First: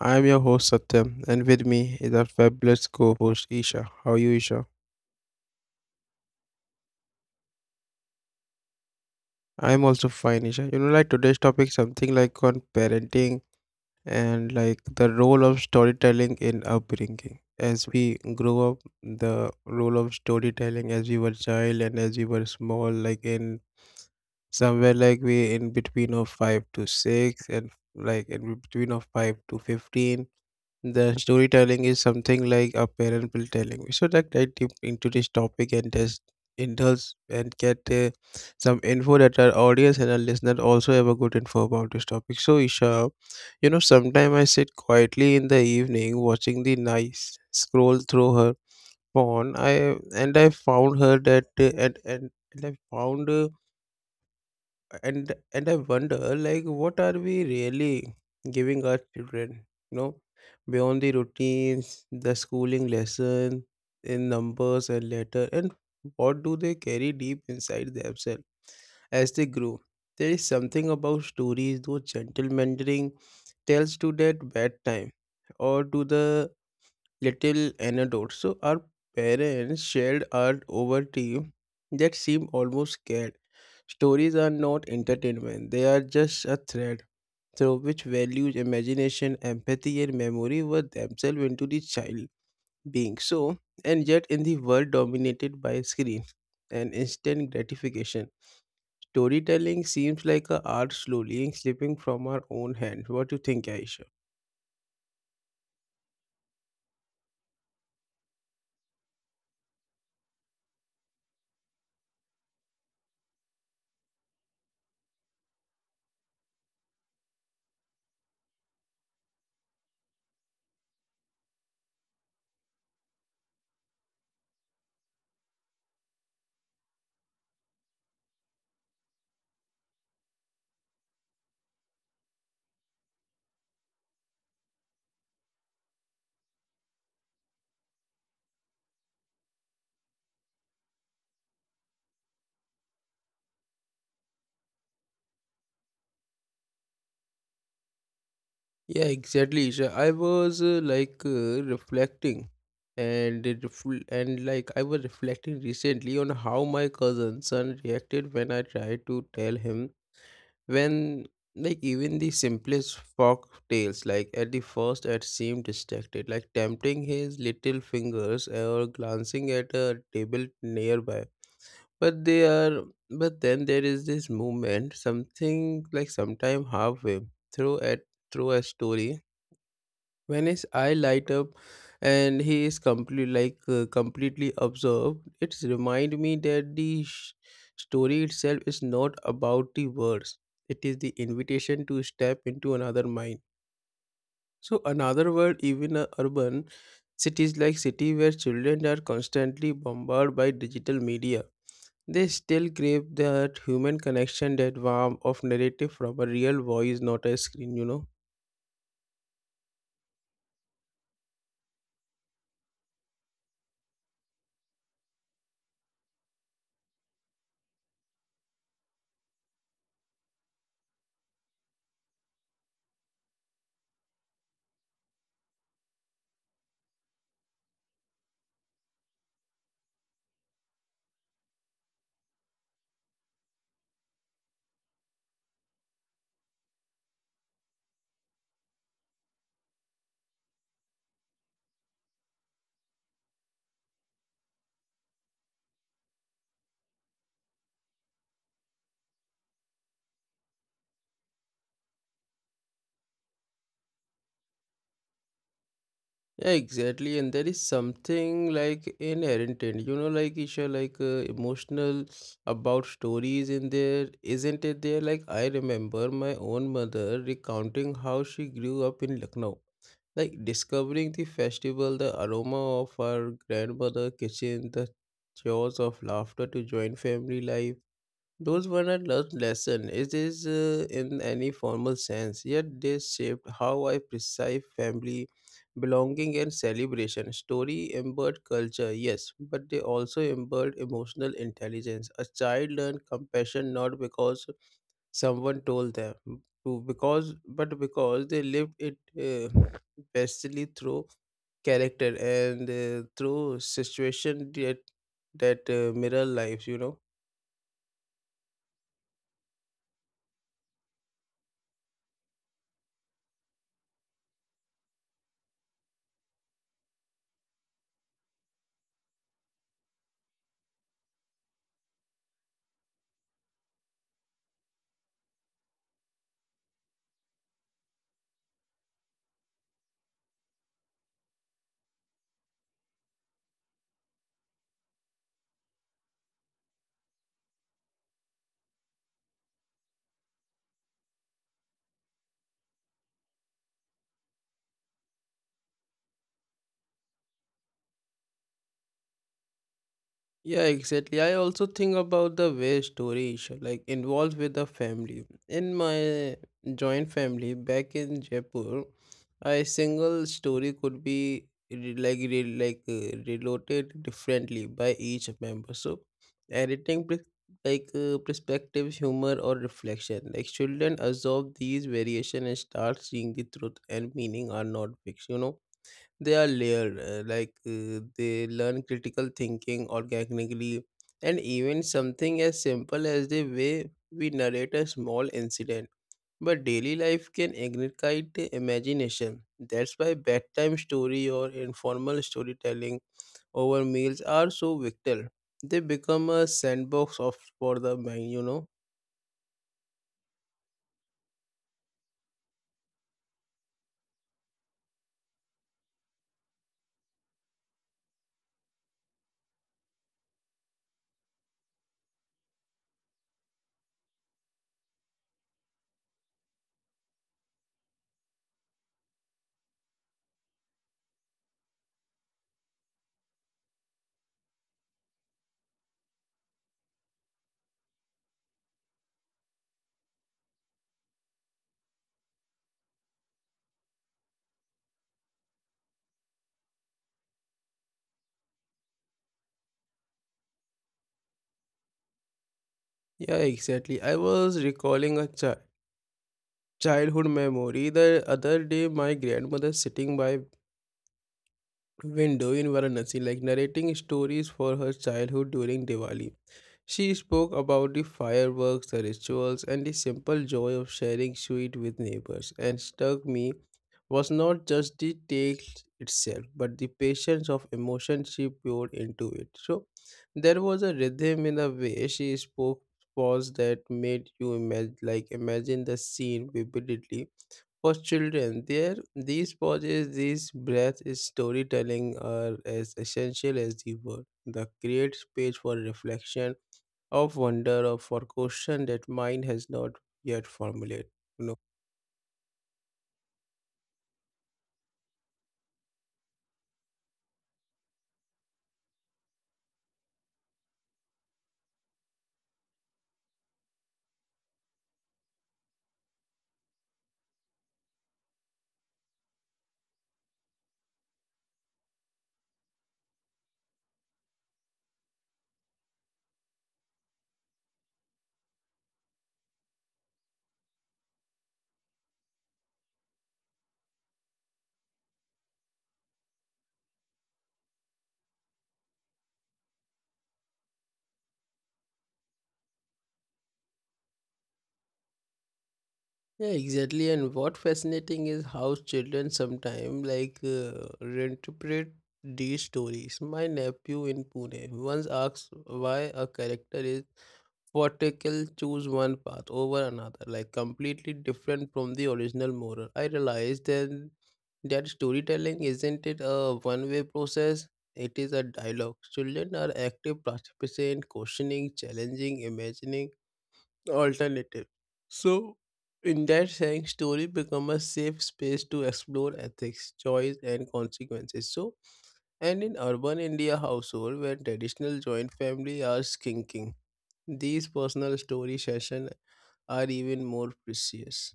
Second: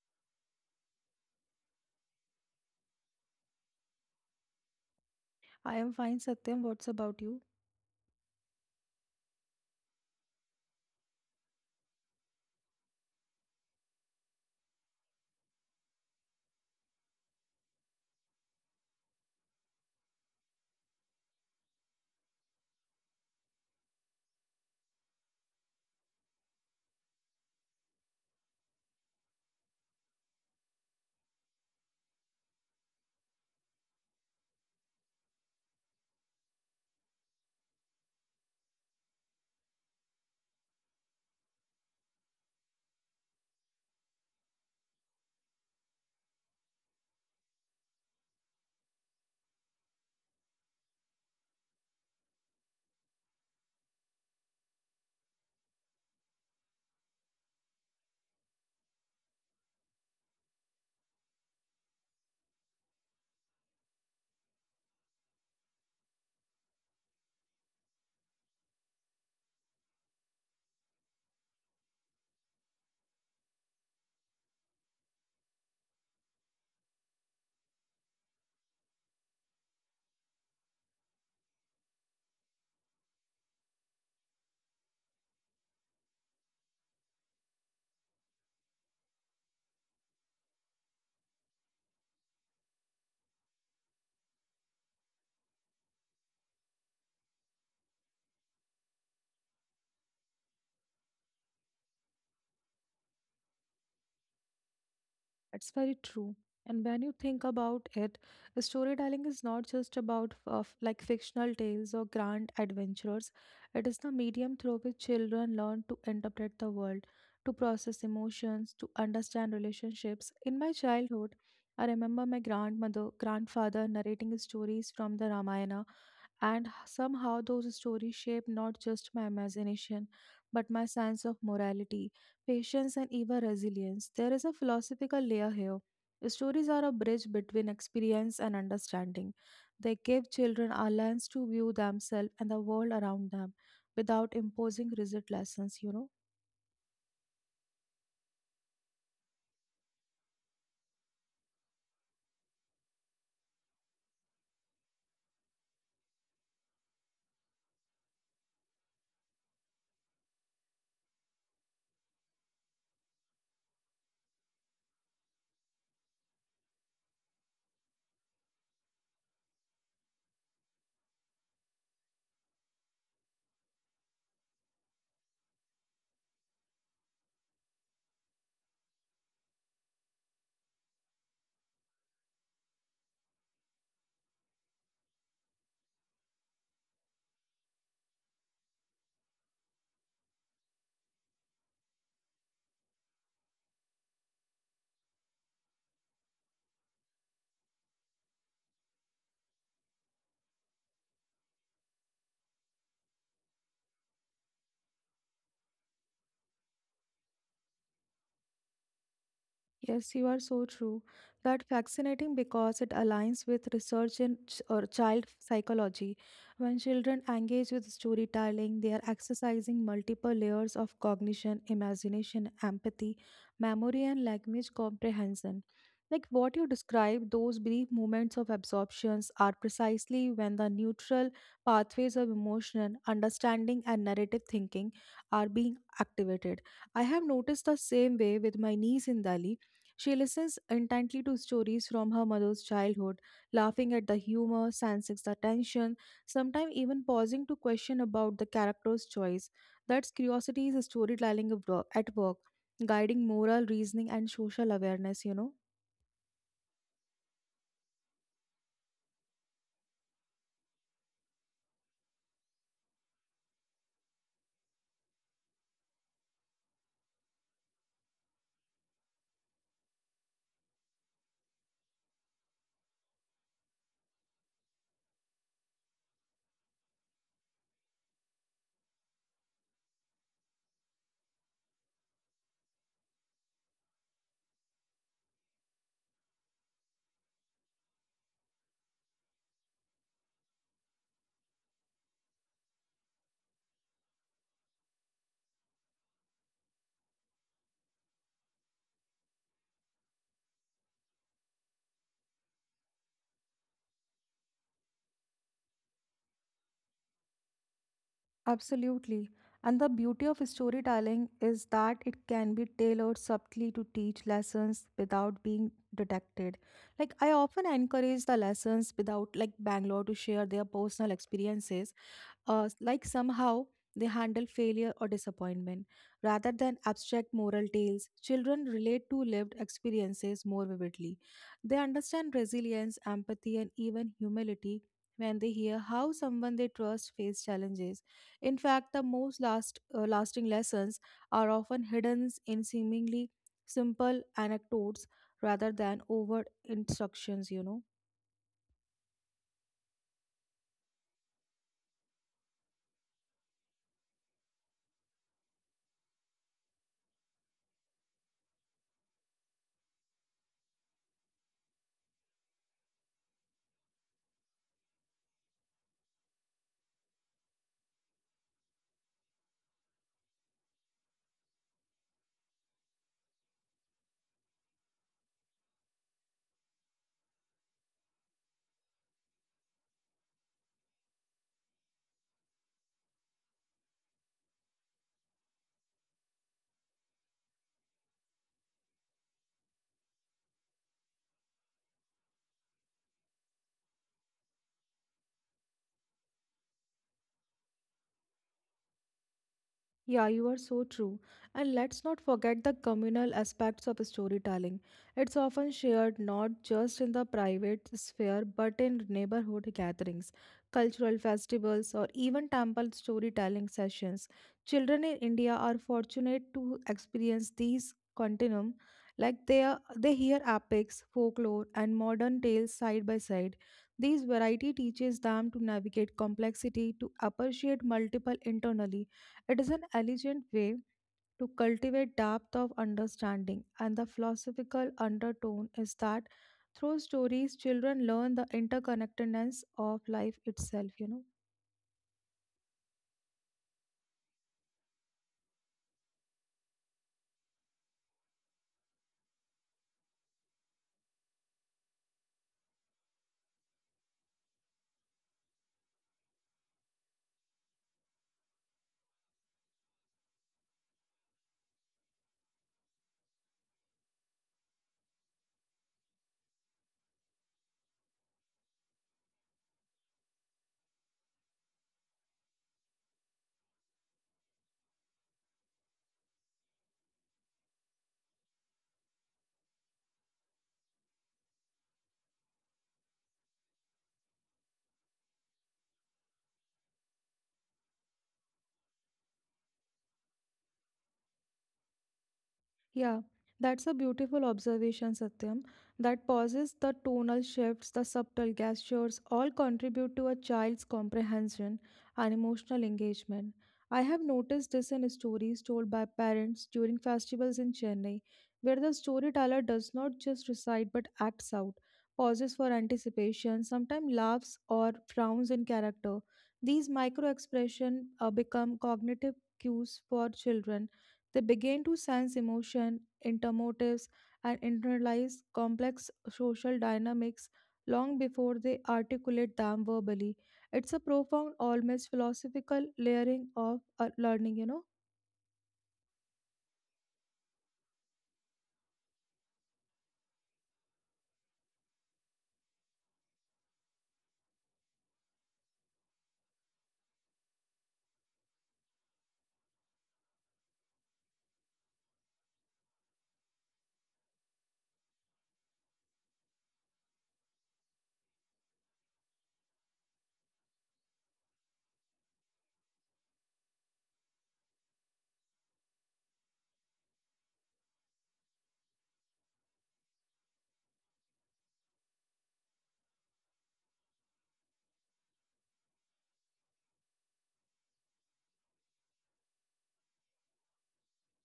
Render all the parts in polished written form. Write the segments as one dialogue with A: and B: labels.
A: I am your host Satyam and with me is our fabulous co-host Isha. How are you Isha?
B: I am fine, Satyam. What's about you?
A: I am also fine Isha. Today's topic something like on parenting and like the role of storytelling in upbringing. As we grow up, the role of storytelling as we were child and as we were small like in somewhere like we in between of 5 to 6 and like in between of 5 to 15 the storytelling is something like a parent will telling. We should like dive deep into this topic and just indulge and get some info that our audience and our listener also have a good info about this topic. So Isha, you know, sometime I sit quietly in the evening watching the nice scroll through her phone. I found her that and I found. And I wonder like what are we really giving our children, you know, beyond the routines, the schooling lesson in numbers and letter, and what do they carry deep inside themselves as they grow? There is something about stories, those gentle mentoring tells to that bad time or to the little anecdotes. So our parents shared art over tea that seemed almost scared. Stories are not entertainment, they are just a thread through which values, imagination, empathy, and memory were themselves into the child being. So, and yet in the world dominated by screen and instant gratification, storytelling seems like a art slowly slipping from our own hands. What do you think, Aisha?
B: That's very true. And when you think about it, storytelling is not just about f- of like fictional tales or grand adventures. It is the medium through which children learn to interpret the world, to process emotions, to understand relationships. In my childhood, I remember my grandmother, grandfather narrating stories from the Ramayana. And somehow those stories shape not just my imagination, but my sense of morality, patience, and even resilience. There is a philosophical layer here. Stories are a bridge between experience and understanding. They give children a lens to view themselves and the world around them without imposing rigid lessons, you know.
A: Yeah, exactly. So I was reflecting, and I was reflecting recently on how my cousin's son reacted when I tried to tell him when like even the simplest folk tales. Like at the first, it seemed distracted, like tempting his little fingers or glancing at a table nearby. But they are, but then there is this movement, something like sometime halfway through at through a story when his eye light up and he is completely completely absorbed it remind me that the story itself is not about the words, it is the invitation to step into another mind, so another world, even a urban cities like city where children are constantly bombarded by digital media. They still crave that human connection, that warmth of narrative from a real voice, not a screen, you know.
B: Yes, you are so true. That fascinating because it aligns with research in ch- or child psychology. When children engage with storytelling, they are exercising multiple layers of cognition, imagination, empathy, memory, and language comprehension. Like what you describe, those brief moments of absorptions are precisely when the neutral pathways of emotion, understanding, and narrative thinking are being activated. I have noticed the same way with my niece in Delhi. She listens intently to stories from her mother's childhood, laughing at the humor, sensing the tension, sometimes even pausing to question about the character's choice. That's curiosity is storytelling of at work, guiding moral reasoning and social awareness, you know.
A: Yeah, exactly. And there is something like inherent in, you know, like Isha, emotional about stories in there, isn't it? There, like I remember my own mother recounting how she grew up in Lucknow, like discovering the festival, the aroma of our grandmother kitchen, the chores of laughter to join family life, those were not learned lesson. It is in any formal sense, yet they shaped how I perceive family, belonging, and celebration. Story embodied culture, yes, but they also embodied emotional intelligence. A child learned compassion not because someone told them, to because but because they lived it bestly through character and through situation that mirror lives. You know.
B: Absolutely. And the beauty of storytelling is that it can be tailored subtly to teach lessons without being detected. Like I often encourage the lessons without like Bangalore to share their personal experiences like somehow they handle failure or disappointment. Rather than abstract moral tales, children relate to lived experiences more vividly. They understand resilience, empathy, and even humility when they hear how someone they trust faced challenges. In fact, the most lasting lessons are often hidden in seemingly simple anecdotes rather than overt instructions, you know.
A: Yeah, exactly. I also think about the way stories like involved with the family. In my joint family back in Jaipur, a single story could be reloaded differently by each member. So, editing perspective, humor, or reflection. Like children absorb these variation and start seeing the truth and meaning are not fixed. You know they are layered they learn critical thinking organically, and even something as simple as the way we narrate a small incident but daily life can ignite the imagination. That's why bedtime story or informal storytelling over meals are so vital, they become a sandbox of for the mind, you know.
B: Yeah, you are so true. And let's not forget the communal aspects of storytelling. It's often shared not just in the private sphere but in neighborhood gatherings, cultural festivals, or even temple storytelling sessions. Children in India are fortunate to experience these continuum. They hear epics, folklore, and modern tales side by side. These variety teaches them to navigate complexity, to appreciate multiple internally. It is an elegant way to cultivate depth of understanding, and the philosophical undertone is that through stories, children learn the interconnectedness of life itself, you know.
A: Yeah, exactly. I was recalling a childhood memory the other day, my grandmother sitting by window in Varanasi, like narrating stories for her childhood during Diwali. She spoke about the fireworks, the rituals, and the simple joy of sharing sweet with neighbors, and struck me was not just the tale itself, but the patience of emotion she poured into it. So there was a rhythm in the way she spoke, pause that made you imagine the scene vividly for children. There these pauses, these breaths, is storytelling are as essential as the word. The create space for reflection, of wonder, or for question that mind has not yet formulated. You know.
B: Yeah, that's a beautiful observation, Satyam. That pauses, the tonal shifts, the subtle gestures all contribute to a child's comprehension and emotional engagement. I have noticed this in stories told by parents during festivals in Chennai, where the storyteller does not just recite but acts out, pauses for anticipation, sometimes laughs or frowns in character. These micro expressions become cognitive cues for children. They begin to sense emotion, intermotives, and internalize complex social dynamics long before they articulate them verbally. It's a profound, almost philosophical layering of learning, you know.
A: Yeah, exactly. And what fascinating is how children sometimes reinterpret these stories. My nephew in Pune once asked why a character is Vertical choose one path over another, like completely different from the original moral. I realized then that storytelling isn't it a one-way process, it is a dialogue. Children are active participants, questioning, challenging, imagining alternative. So in that sense, story become a safe space to explore ethics, choice and consequences. So and in urban India household where traditional joint family are skinking, these personal story session are even more precious.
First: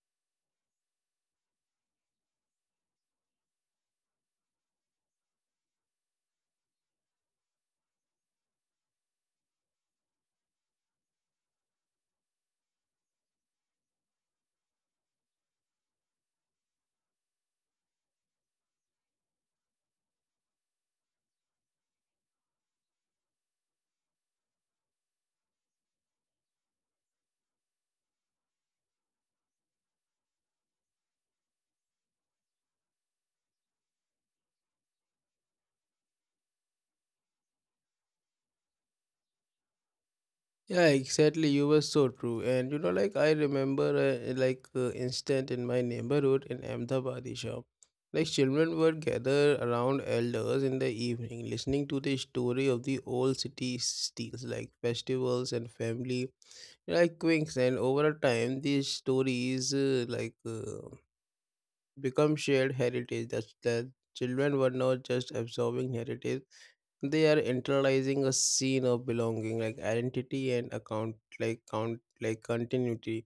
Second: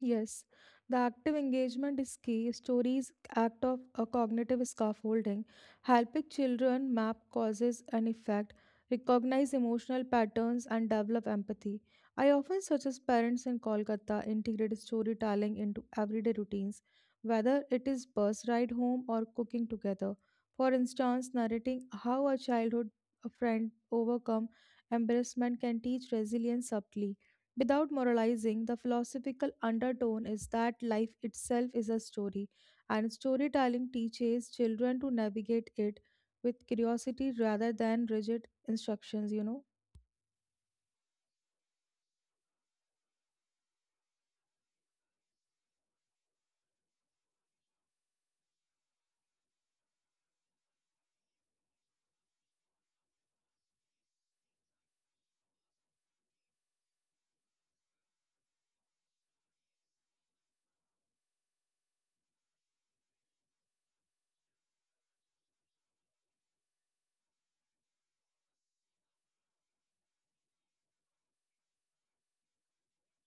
B: Yes, the active engagement is key. Stories act of a cognitive scaffolding, helping children map causes and effect, recognize emotional patterns, and develop empathy. I often suggest parents in Kolkata integrate storytelling into everyday routines, whether it is bus ride home or cooking together. For instance, narrating how a childhood friend overcome embarrassment can teach resilience subtly. Without moralizing, the philosophical undertone is that life itself is a story, and storytelling teaches children to navigate it with curiosity rather than rigid instructions, you know.
A: Yeah, exactly. You were so true. And you know, like I remember instant in my neighborhood in Ahmedabad shop. Like children were gathered around elders in the evening, listening to the story of the old city steals, like festivals and family, like quinks. And over a time, these stories become shared heritage that children were not just absorbing heritage, they are internalizing a scene of belonging like identity and account like continuity.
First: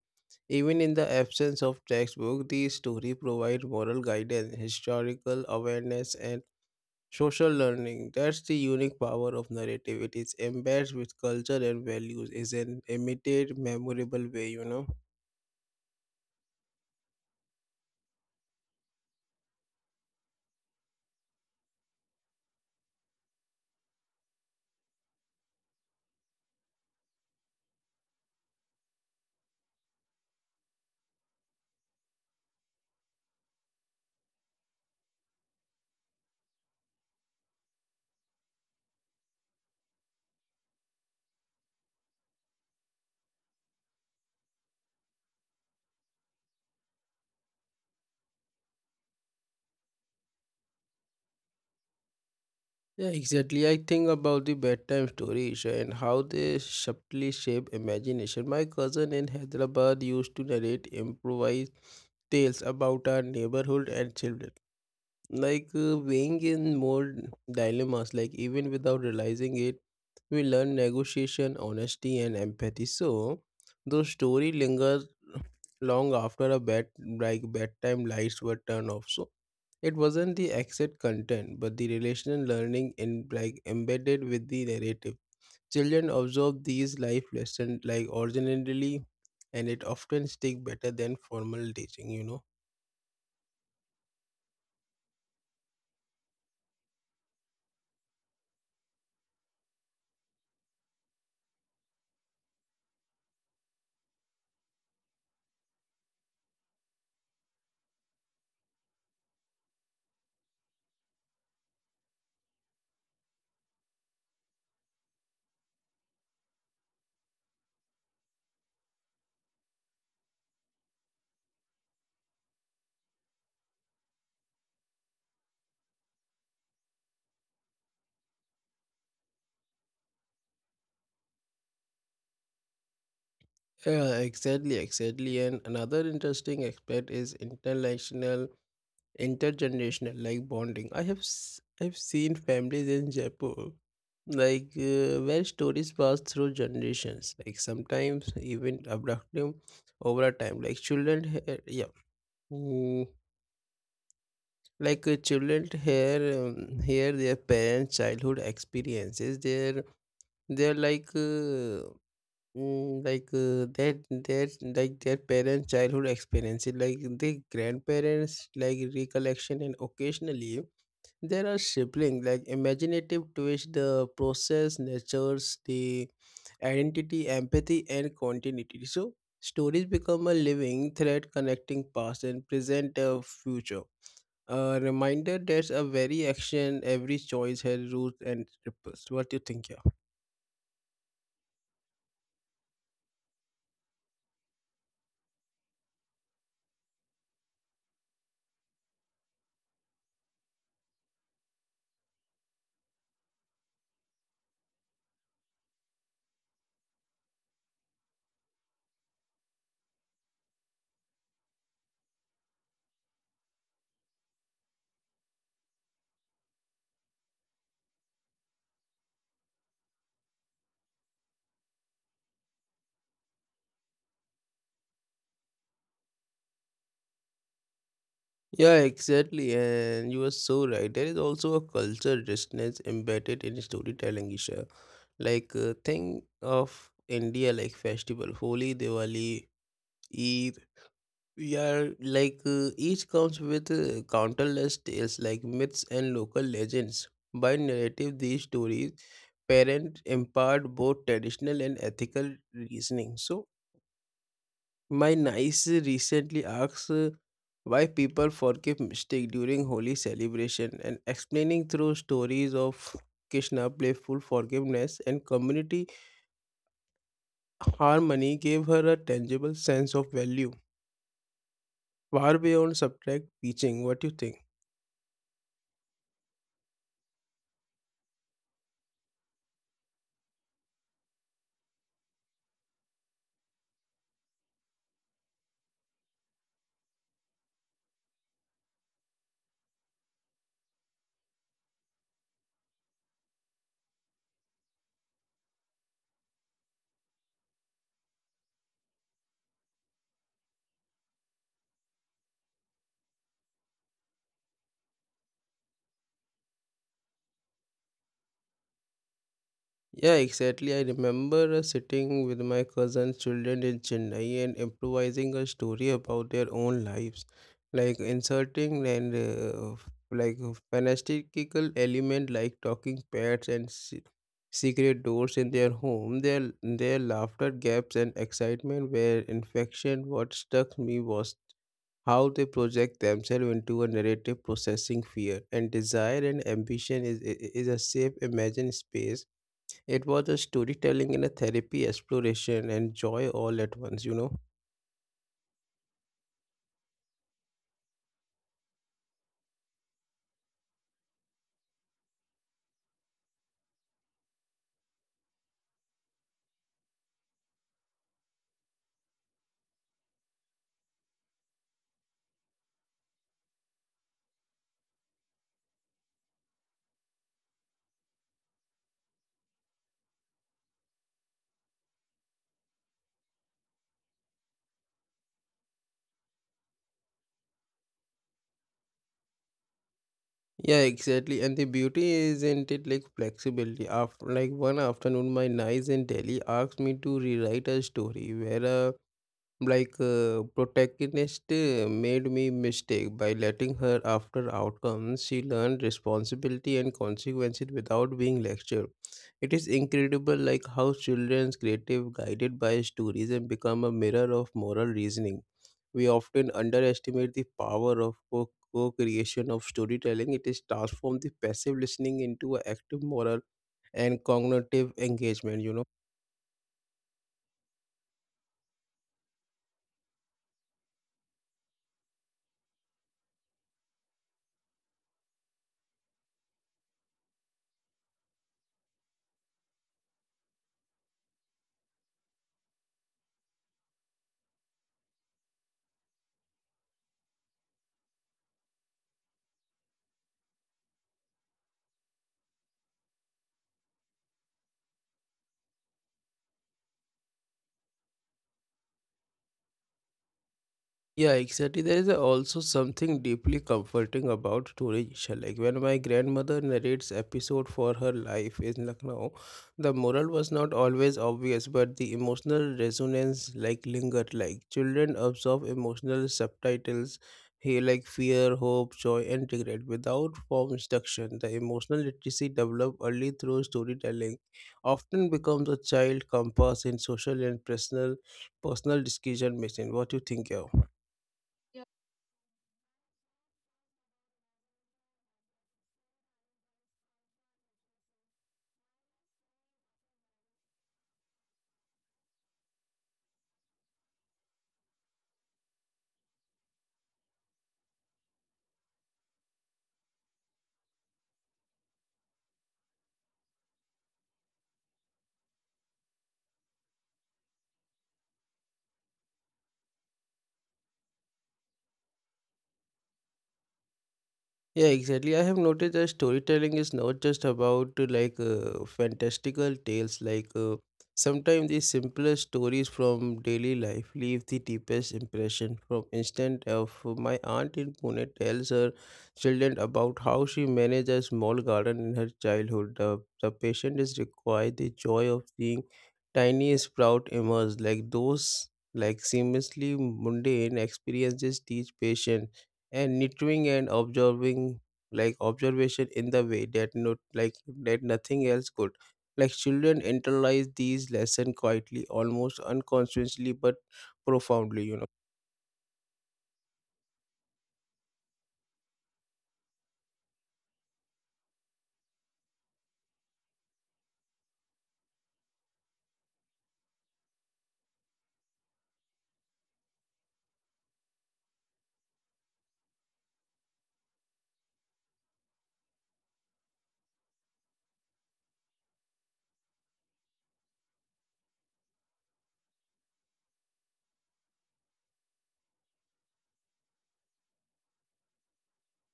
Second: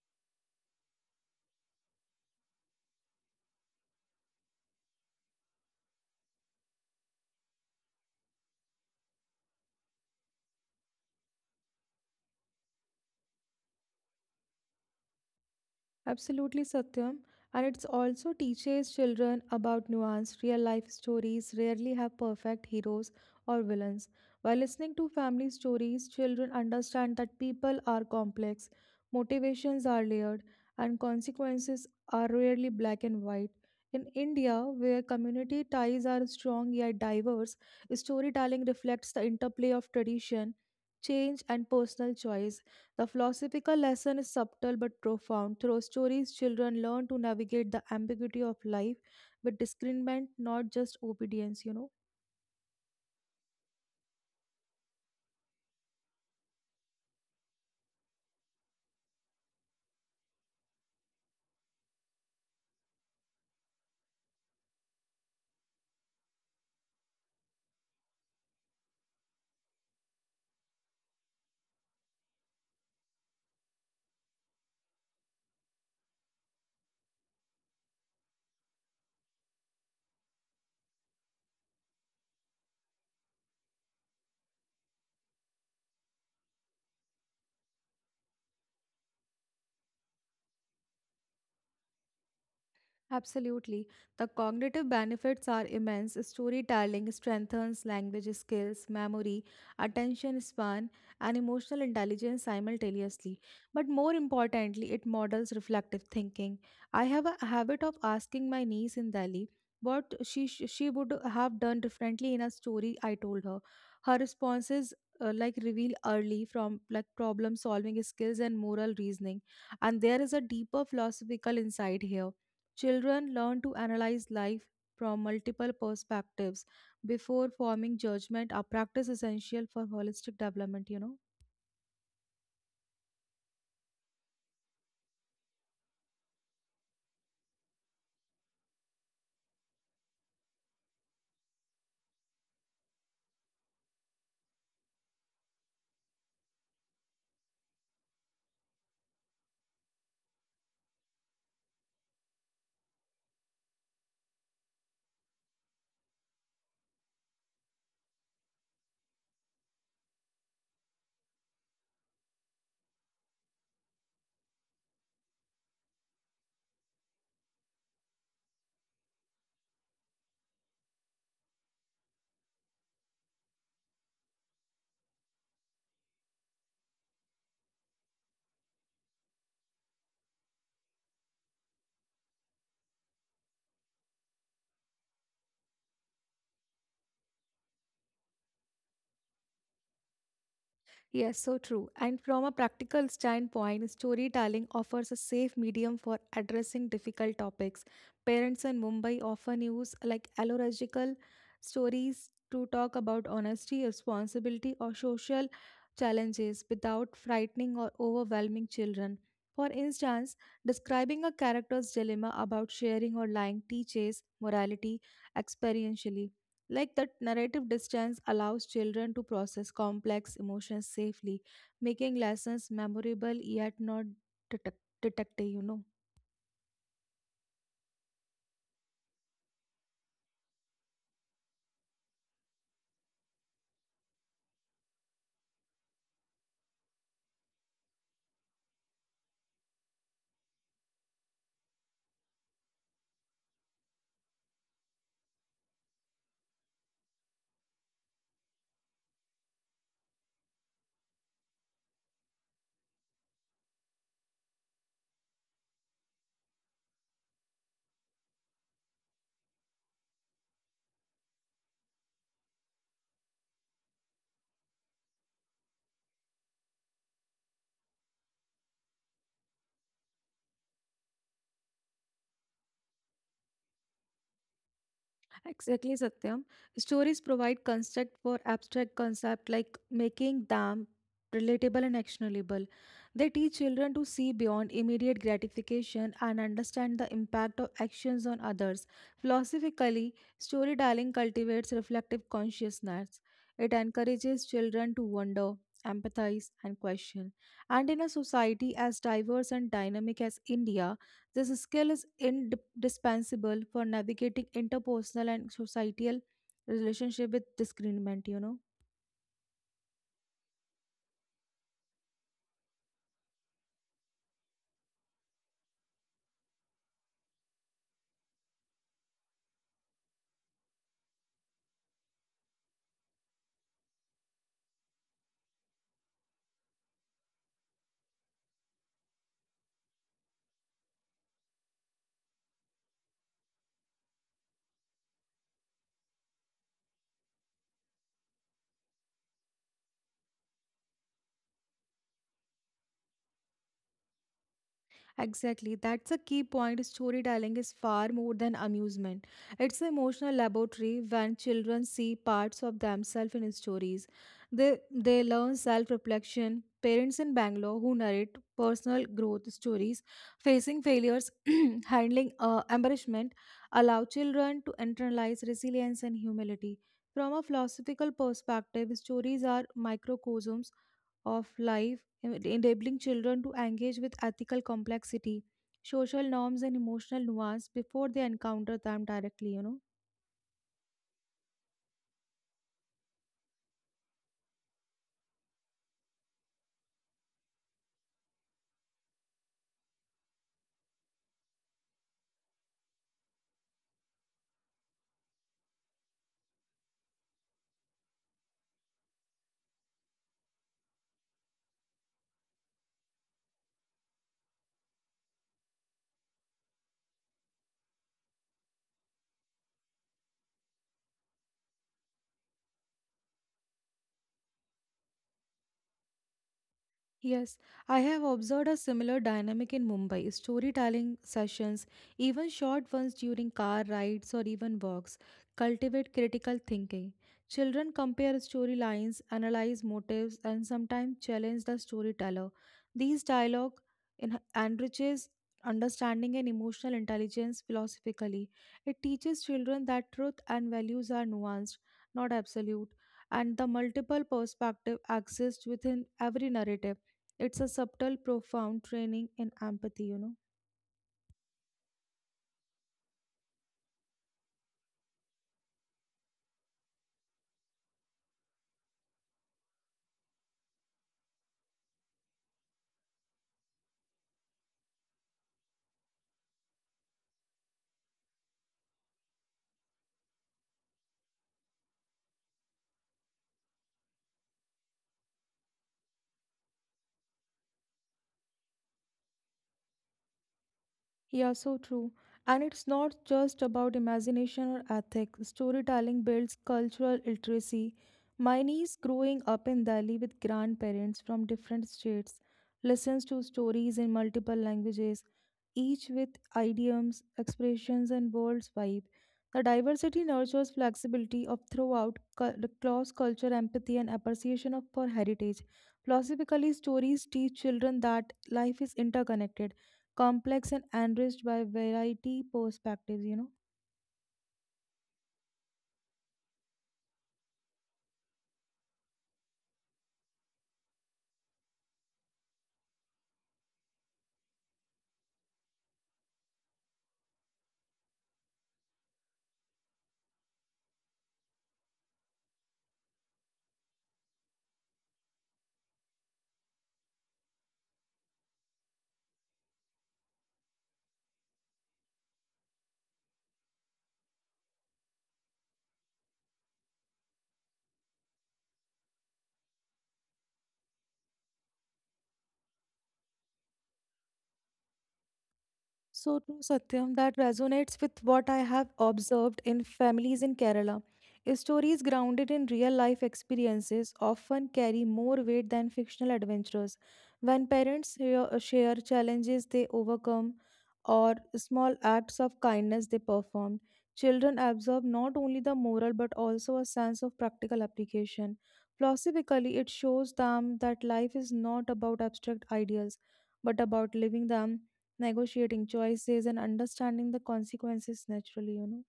A: Even in the absence of textbook, these stories provide moral guidance, historical awareness and social learning. That's the unique power of narrative, it is embedded with culture and values is an imitate memorable way, you know.
B: Absolutely, Satyam. And it also teaches children about nuance. Real life stories rarely have perfect heroes or villains. By listening to family stories, children understand that people are complex, motivations are layered, and consequences are rarely black and white. In India, where community ties are strong yet diverse, storytelling reflects the interplay of tradition, change, and personal choice. The philosophical lesson is subtle but profound. Through stories, children learn to navigate the ambiguity of life with discernment, not just obedience, you know.
A: Yeah, exactly. I think about the bedtime stories and how they subtly shape imagination. My cousin in Hyderabad used to narrate improvised tales about our neighborhood and children, weighing in more dilemmas, like even without realizing it, we learn negotiation, honesty, and empathy. So, those story lingers long after a bedtime lights were turned off. So, it wasn't the exact content, but the relational learning in like embedded with the narrative. Children absorb these life lessons like originally, and it often stick better than formal teaching. You know.
B: Absolutely. The cognitive benefits are immense. Storytelling strengthens language skills, memory, attention span, and emotional intelligence simultaneously. But more importantly, it models reflective thinking. I have a habit of asking my niece in Delhi what she would have done differently in a story I told her. Her responses like reveal early from like problem solving skills and moral reasoning. And there is a deeper philosophical insight here. Children learn to analyze life from multiple perspectives before forming judgment. Our practice essential for holistic development, you know.
A: Yeah, exactly, exactly. And another interesting aspect is international intergenerational like bonding. I've seen families in Jaipur, where stories pass through generations, like sometimes even abruptly over a time, like children yeah, mm, children here here their parents childhood experiences they're like mm, like their like their parents childhood experiences, like the grandparents like recollection, and occasionally there are shaping like imaginative twist. The process nurtures the identity, empathy, and continuity. So stories become a living thread connecting past and present future. A reminder that a very action, every choice has roots and ripples. What do you think here?
B: Yes, so true. And from a practical standpoint, storytelling offers a safe medium for addressing difficult topics. Parents in Mumbai often use like allegorical stories to talk about honesty, responsibility, or social challenges without frightening or overwhelming children. For instance, describing a character's dilemma about sharing or lying teaches morality experientially. Like that narrative distance allows children to process complex emotions safely, making lessons memorable yet not detective, you know.
A: Yeah, exactly, and you are so right. There is also a culture richness embedded in storytelling, Isha. Think of India like festival, Holi, Diwali, E yeah, each comes with countless tales like myths and local legends. By narrative, these stories parents impart both traditional and ethical reasoning. So my niece recently asks why people forgive mistake during holy celebration, and explaining through stories of Krishna playful forgiveness and community harmony gave her a tangible sense of value far beyond subtract teaching. What do you think?
B: Exactly, Satyam. Stories provide construct for abstract concept like making them relatable and actionable. They teach children to see beyond immediate gratification and understand the impact of actions on others. Philosophically, storytelling cultivates reflective consciousness. It encourages children to wonder, empathize, and question. And in a society as diverse and dynamic as India, this skill is indispensable for navigating interpersonal and societal relationship with disagreement, you know.
A: Yeah, exactly. I remember sitting with my cousin's children in Chennai and improvising a story about their own lives, like inserting and a fantastical element like talking pets and secret doors in their home. Their laughter gaps and excitement were infection. What struck me was how they project themselves into a narrative processing fear and desire and ambition is a safe imagined space. It was a storytelling and a therapy exploration and joy all at once, you know.
B: Exactly, that's a key point. Storytelling is far more than amusement. It's an emotional laboratory when children see parts of themselves in stories. They learn self reflection. Parents in Bangalore who narrate personal growth stories, facing failures, handling embarrassment, allow children to internalize resilience and humility. From a philosophical perspective, stories are microcosms of life, enabling children to engage with ethical complexity, social norms, and emotional nuance before they encounter them directly, you know.
A: Yeah, exactly. And the beauty isn't it like flexibility. After like one afternoon, my niece in Delhi asked me to rewrite a story where a protagonist made me mistake by letting her after outcomes. She learned responsibility and consequences without being lectured. It is incredible like how children's creative guided by stories and become a mirror of moral reasoning. We often underestimate the power of co-creation of storytelling. It is transformed the passive listening into an active moral and cognitive engagement. You know.
B: Yes, I have observed a similar dynamic in Mumbai. Storytelling sessions, even short ones during car rides or even walks, cultivate critical thinking. Children compare storylines, analyze motives, and sometimes challenge the storyteller. These dialogue enriches understanding and emotional intelligence philosophically. It teaches children that truth and values are nuanced, not absolute, and the multiple perspective exists within every narrative. It's a subtle, profound training in empathy, you know.
A: Yeah, exactly. There is also something deeply comforting about story Isha. Like when my grandmother narrates episode for her life in Lucknow, the moral was not always obvious, but the emotional resonance like lingered. Like children absorb emotional subtitles here like fear, hope, joy, and regret without form instruction. The emotional literacy developed early through storytelling often becomes a child compass in social and personal decision making. What do you think, yeah?
B: Yeah, so
A: Yeah.
B: true. And it's not just about imagination or ethics. Storytelling builds cultural literacy. My niece, growing up in Delhi with grandparents from different states, listens to stories in multiple languages, each with idioms, expressions, and words vibe. The diversity nurtures flexibility of throughout cross culture, empathy, and appreciation of for heritage. Philosophically, stories teach children that life is interconnected, complex, and enriched by variety perspectives, you know.
A: Yeah, exactly. I have noticed that storytelling is not just about fantastical tales. Sometimes the simplest stories from daily life leave the deepest impression. From instant of my aunt in Pune tells her children about how she managed a small garden in her childhood. The patient is required the joy of seeing tiny sprout emerge. Like those like seamlessly mundane experiences teach patience and nurturing and observing like observation in the way that not like that nothing else could like children internalize these lessons quietly almost unconsciously but profoundly.
B: So true, Satyam, that resonates with what I have observed in families in Kerala. Stories grounded in real life experiences often carry more weight than fictional adventures. When parents share challenges they overcome or small acts of kindness they perform, children absorb not only the moral but also a sense of practical application. Philosophically, it shows them that life is not about abstract ideals but about living them, negotiating choices, and understanding the consequences naturally, you know.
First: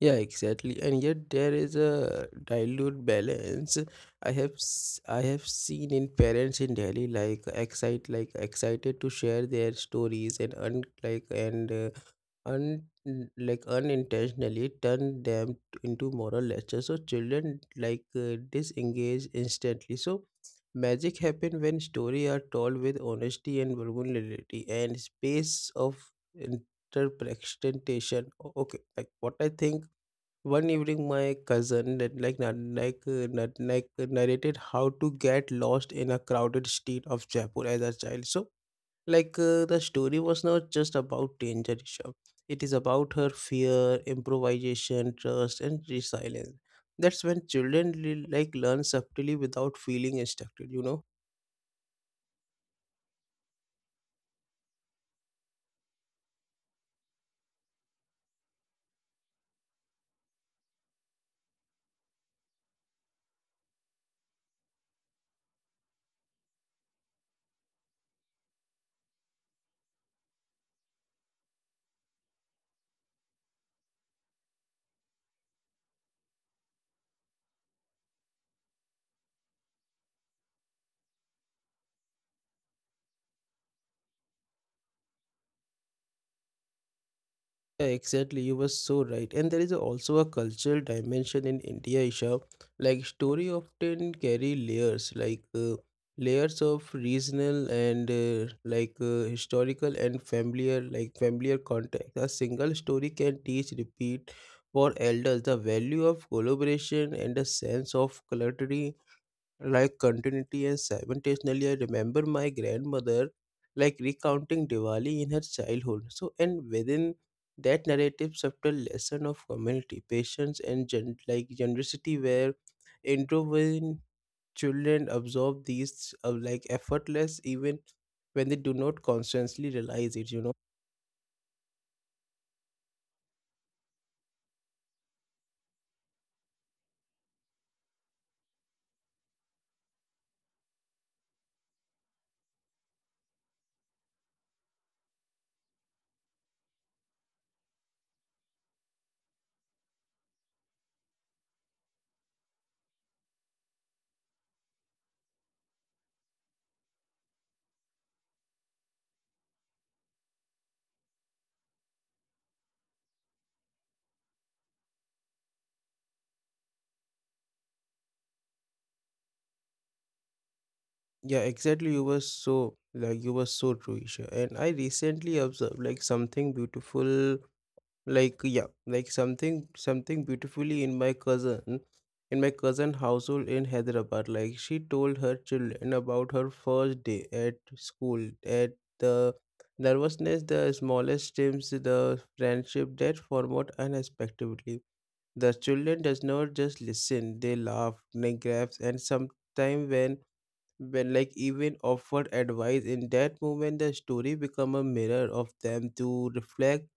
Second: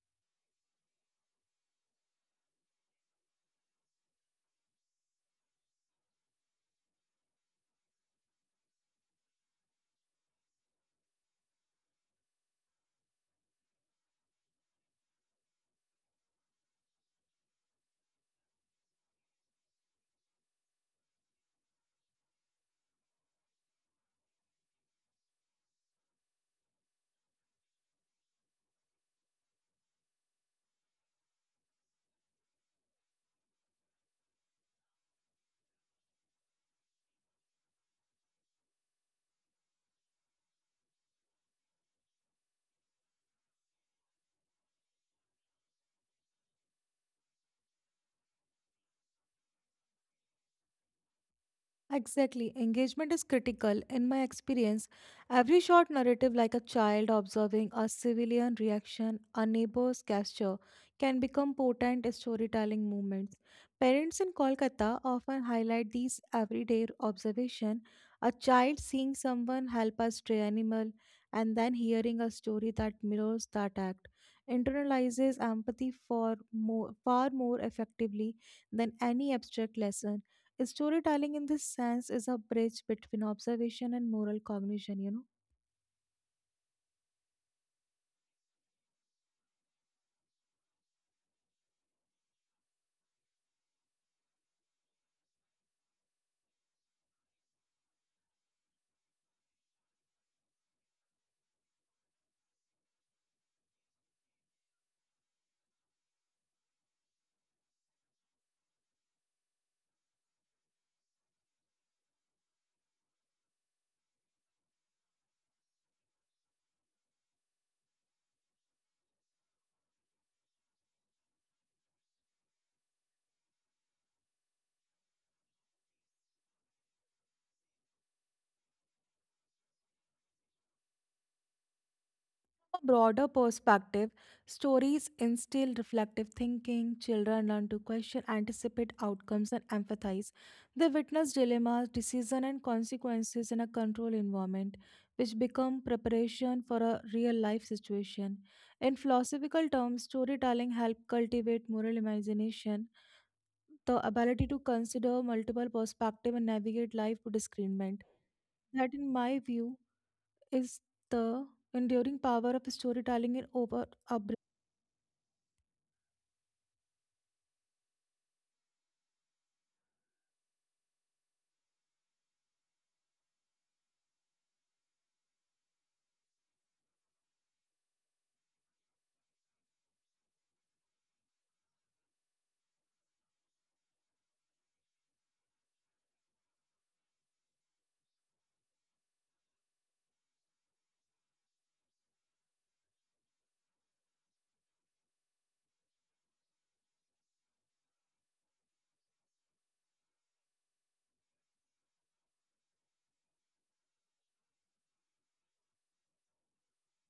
A: Yeah, exactly. And yet there is a dilute balance. I have seen in parents in Delhi like excite like excited to share their stories and un like unintentionally turn them into moral lectures. So children disengage instantly. So magic happen when story are told with honesty and vulnerability and space of interpretation. Okay, like what I think one evening, my cousin that narrated how to get lost in a crowded street of Jaipur as a child. So, the story was not just about danger, Rishabh. It is about her fear, improvisation, trust, and resilience. That's when children like learn subtly without feeling instructed. You know.
B: Exactly. Engagement is critical. In my experience, every short narrative, like a child observing a civilian reaction, a neighbor's gesture, can become potent storytelling moments. Parents in Kolkata often highlight these everyday observation. A child seeing someone help a stray animal and then hearing a story that mirrors that act internalizes empathy for more, far more effectively than any abstract lesson. Storytelling in this sense is a bridge between observation and moral cognition, you know.
A: Yeah, exactly. You were so right. And there is also a cultural dimension in India, Isha. Like story often carry layers, layers of regional and historical and familiar, like familiar context. A single story can teach repeat for elders the value of collaboration and a sense of camaraderie like continuity and simultaneously I remember my grandmother like recounting Diwali in her childhood so and within that narrative subtle lesson of community patience and like generosity where introverted children absorb these like effortless even when they do not consciously realize it.
B: A broader perspective, stories instill reflective thinking, children learn to question, anticipate outcomes, and empathize. They witness dilemmas, decisions, and consequences in a controlled environment, which become preparation for a real life situation. In philosophical terms, storytelling helps cultivate moral imagination, the ability to consider multiple perspectives and navigate life to discernment. That, in my view, is the enduring power of storytelling in over upbringing.
A: Yeah exactly you were so like you were so true Isha. And I recently observed like something beautiful like yeah like something beautifully in my cousin household in Hyderabad like she told her children about her first day at school at the nervousness the smallest stems the friendship that formed unexpectedly the children does not just listen they laugh they grabs and sometimes when like even offered advice in that moment the story become a mirror of them to reflect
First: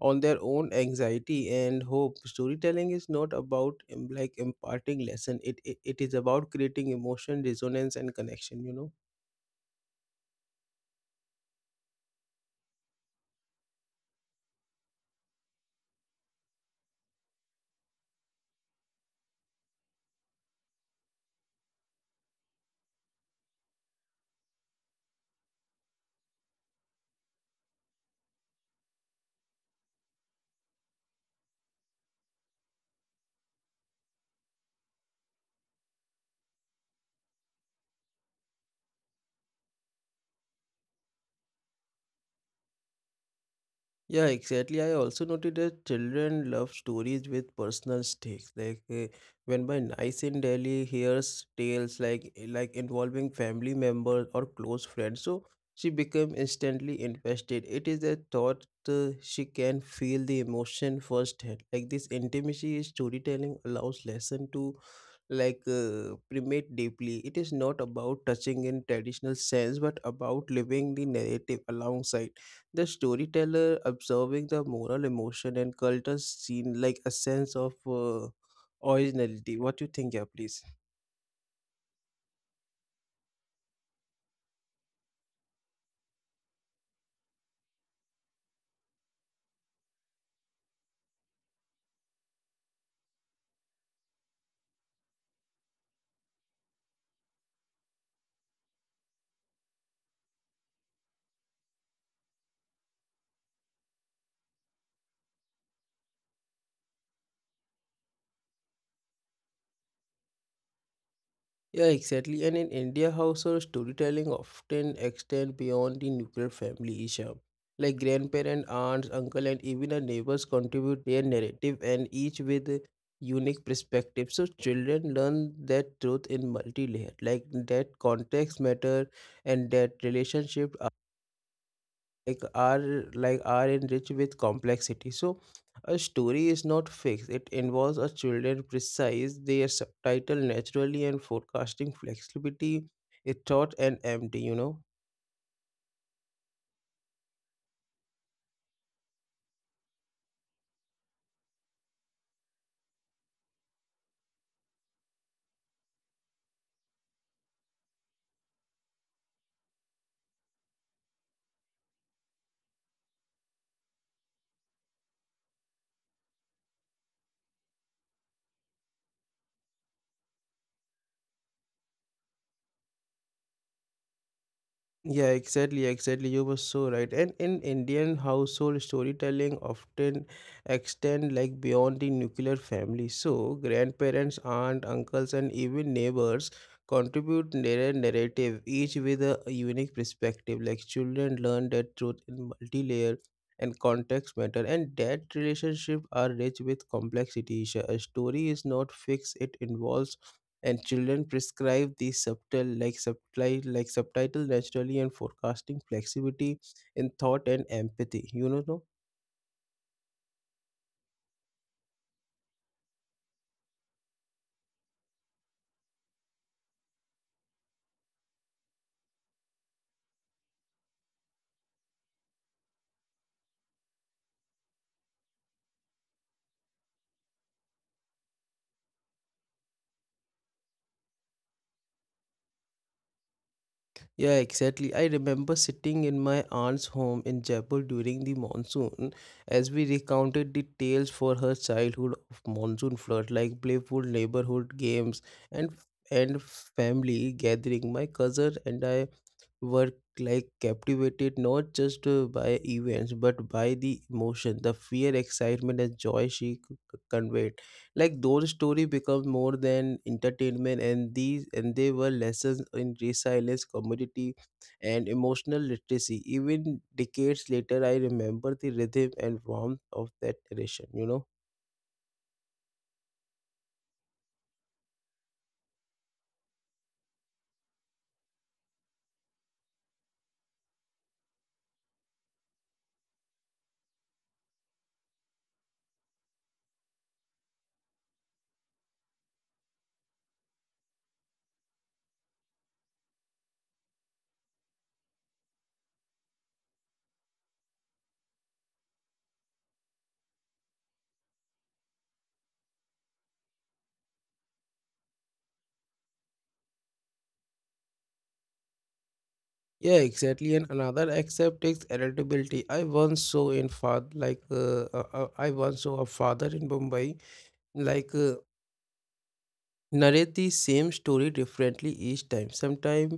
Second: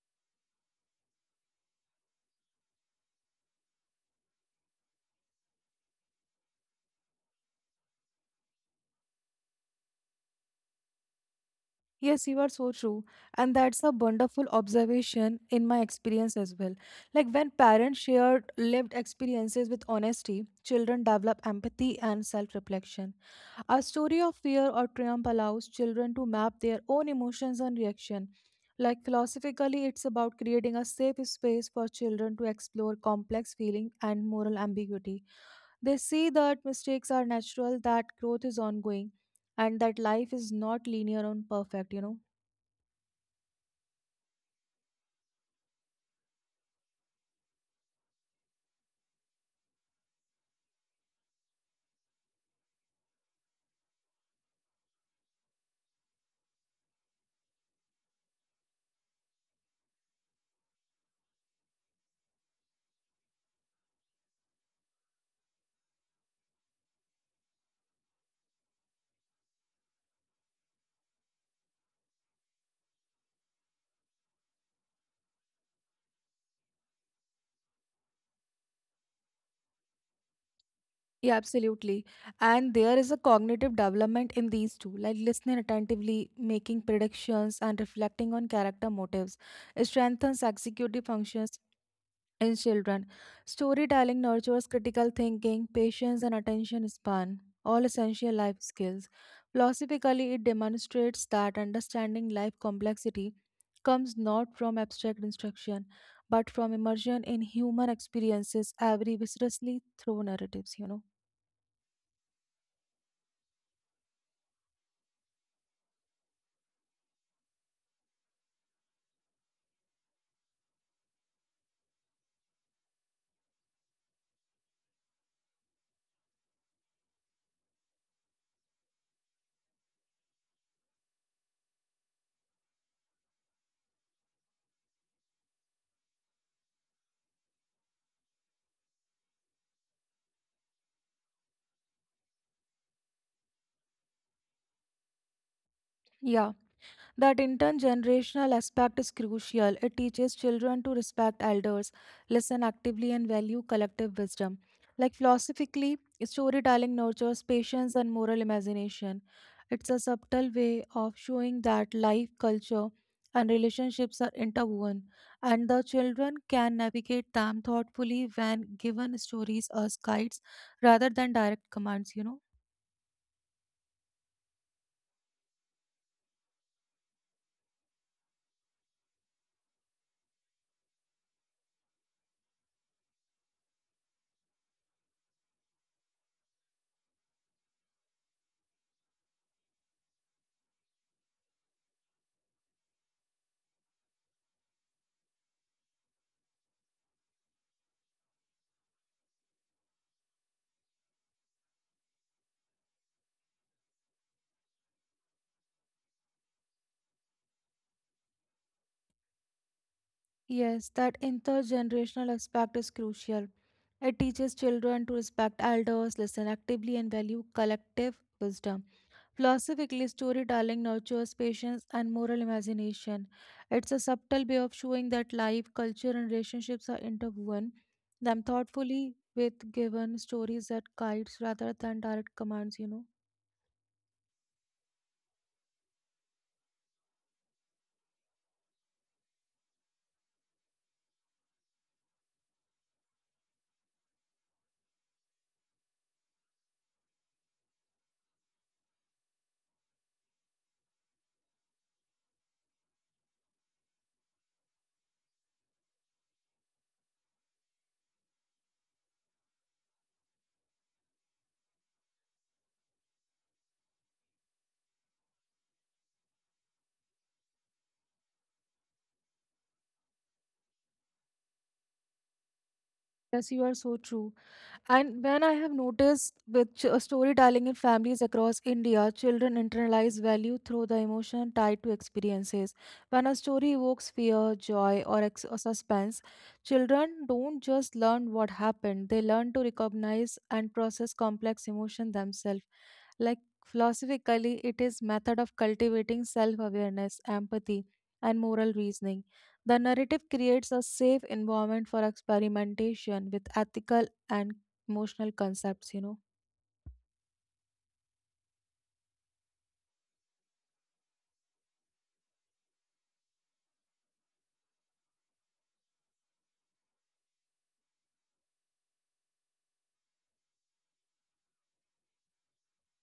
A: on their own anxiety and hope storytelling is not about like imparting lesson it is about creating emotion resonance and connection.
B: Yes, you are so true. And that's a wonderful observation in my experience as well. Like when parents share lived experiences with honesty, children develop empathy and self reflection. A story of fear or triumph allows children to map their own emotions and reaction. Like philosophically, it's about creating a safe space for children to explore complex feeling and moral ambiguity. They see that mistakes are natural, that growth is ongoing, and that life is not linear and perfect, you know.
A: Yeah, exactly. I also noted that children love stories with personal stakes. When my niece in Delhi hears tales like involving family members or close friends, so she become instantly invested. It is a thought she can feel the emotion firsthand. Like this intimacy is storytelling allows lesson to primate deeply. It is not about touching in traditional sense, but about living the narrative alongside. The storyteller observing the moral emotion and culture scene like a sense of originality. What you think, yeah, please?
B: Yeah, absolutely. And there is a cognitive development in these two, like listening attentively, making predictions, and reflecting on character motives. It strengthens executive functions in children. Storytelling nurtures critical thinking, patience, and attention span, all essential life skills. Philosophically, it demonstrates that understanding life complexity comes not from abstract instruction but from immersion in human experiences, every viscerally through narratives, you know.
A: Yeah, exactly. And in India household, storytelling often extend beyond the nuclear family, Isha. Like grandparents, aunts, uncle, and even the neighbors contribute their narrative and each with a unique perspective. So children learn that truth in multi-layered, like that context matter and that relationship like are enriched with complexity so a story is not fixed it involves a children precise their subtitle naturally and forecasting flexibility it taught and empty you know
B: Yeah. That intergenerational aspect is crucial. It teaches children to respect elders, listen actively, and value collective wisdom. Like philosophically, storytelling nurtures patience and moral imagination. It's a subtle way of showing that life, culture, and relationships are interwoven, and the children can navigate them thoughtfully when given stories as guides rather than direct commands, you know.
A: Yeah, exactly, exactly. You were so right. And in Indian household, storytelling often extend like beyond the nuclear family. So grandparents, aunt, uncles, and even neighbors contribute narrative, each with a unique perspective. Like children learn that truth in multi-layer and context matter, and that relationship are rich with complexity. A story is not fixed; it involves and children prescribe the subtle like subtitle naturally and forecasting flexibility in thought and empathy you know no?
B: Yes, that intergenerational aspect is crucial. It teaches children to respect elders, listen actively, and value collective wisdom. Philosophically, storytelling nurtures patience and moral imagination. It's a subtle way of showing that life, culture, and relationships are interwoven, them thoughtfully with given stories that guides rather than direct commands, you know.
A: Yeah exactly I remember sitting in my aunt's home in Jaipur during the monsoon as we recounted the tales for her childhood of monsoon flood like playful neighborhood games and family gathering my cousin and I were like captivated not just by events but by the emotion the fear excitement and joy she conveyed like those story become more than entertainment and these and they were lessons in resilience community and emotional literacy even decades later I remember the rhythm and warmth of that narration.
B: Yes, you are so true. And when I have noticed with storytelling in families across India, children internalize value through the emotion tied to experiences. When a story evokes fear, joy, or suspense, children don't just learn what happened, they learn to recognize and process complex emotion themselves. Like philosophically, it is method of cultivating self-awareness, empathy, and moral reasoning. The narrative creates a safe environment for experimentation with ethical and emotional concepts, you know.
A: Yeah, exactly. And another aspect is adaptability. I once saw in father, like I once saw a father in Mumbai like uh, narrate the same story differently each time sometimes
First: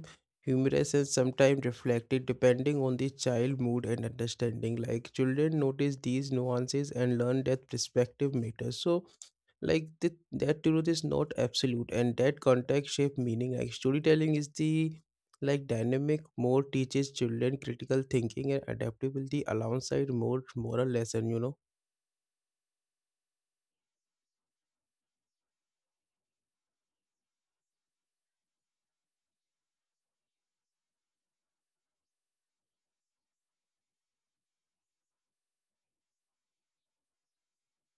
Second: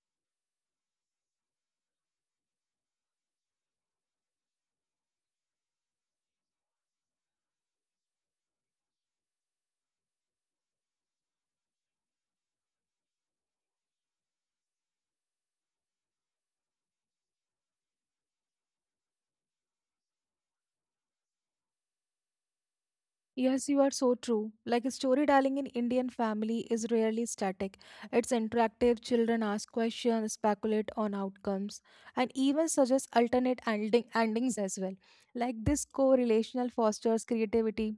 A: humorous and sometimes reflective depending on the child mood and understanding like children notice these nuances and learn that perspective matters so that truth is not absolute and that context shape meaning like storytelling is the like dynamic more teaches children critical thinking and adaptability alongside more moral lesson you know
B: Yes, you are so true. Like storytelling in Indian family is rarely static. It's interactive. Children ask questions, speculate on outcomes, and even suggest alternate endings as well. Like this co-relational fosters creativity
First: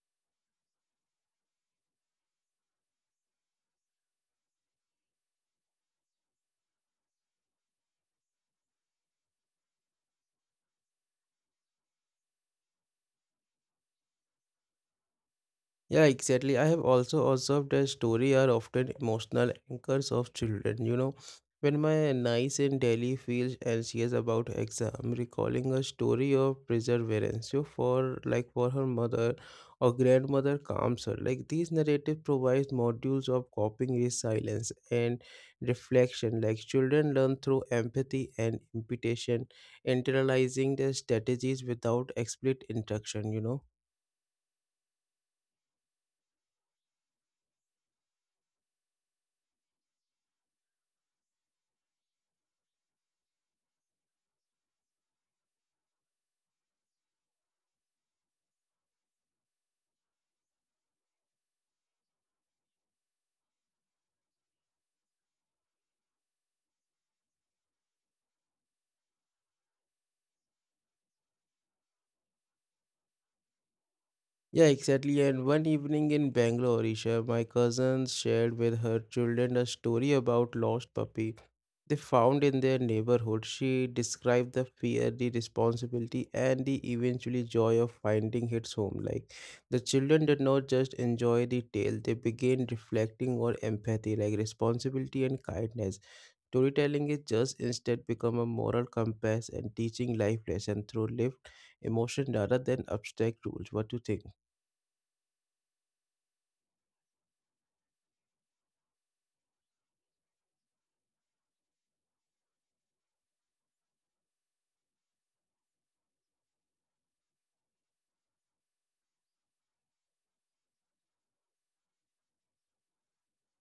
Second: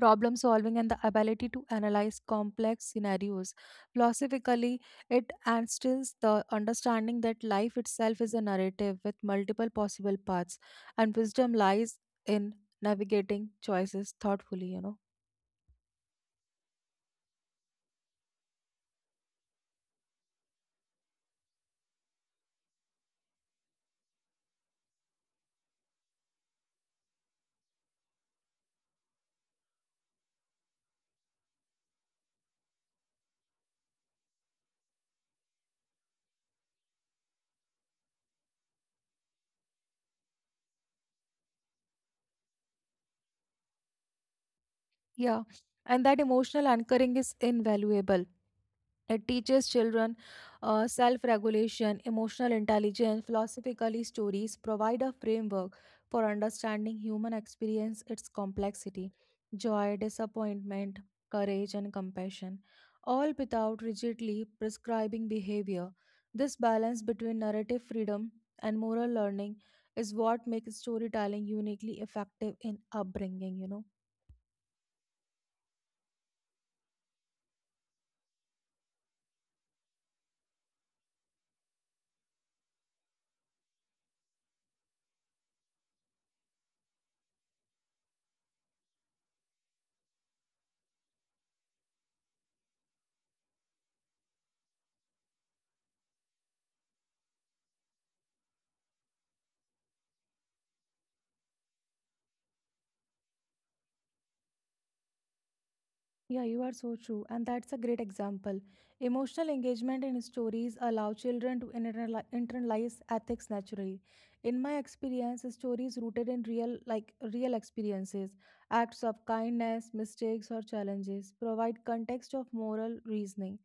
B: problem solving and the ability to analyze complex scenarios. Philosophically, it instills the understanding that life itself is a narrative with multiple possible paths, and wisdom lies in navigating choices thoughtfully, you know.
A: Yeah, exactly. I have also observed that stories are often emotional anchors of children. You know, when my niece in Delhi feels anxious about exam, recalling a story of perseverance so for like for her mother or grandmother calms her. Like these narratives provides modules of coping resilience and reflection. Like children learn through empathy and imitation, internalizing their strategies without explicit instruction, you know.
B: Yeah. And that emotional anchoring is invaluable. It teaches children self regulation, emotional intelligence, philosophically, stories provide a framework for understanding human experience, its complexity, joy, disappointment, courage, and compassion, all without rigidly prescribing behavior. This balance between narrative freedom and moral learning is what makes storytelling uniquely effective in upbringing, you know.
A: Yeah, exactly. And one evening in Bangalore, Isha, my cousin shared with her children a story about lost puppy they found in their neighborhood. She described the fear, the responsibility, and the eventually joy of finding its home. Like the children did not just enjoy the tale; they began reflecting on empathy, like responsibility and kindness. Storytelling is just instead become a moral compass and teaching life lesson through lived emotion rather than abstract rules. What do you think?
B: Yeah, you are so true. And that's a great example. Emotional engagement in stories allow children to internalize ethics naturally. In my experience, stories rooted in real experiences, acts of kindness, mistakes or challenges provide context of moral reasoning.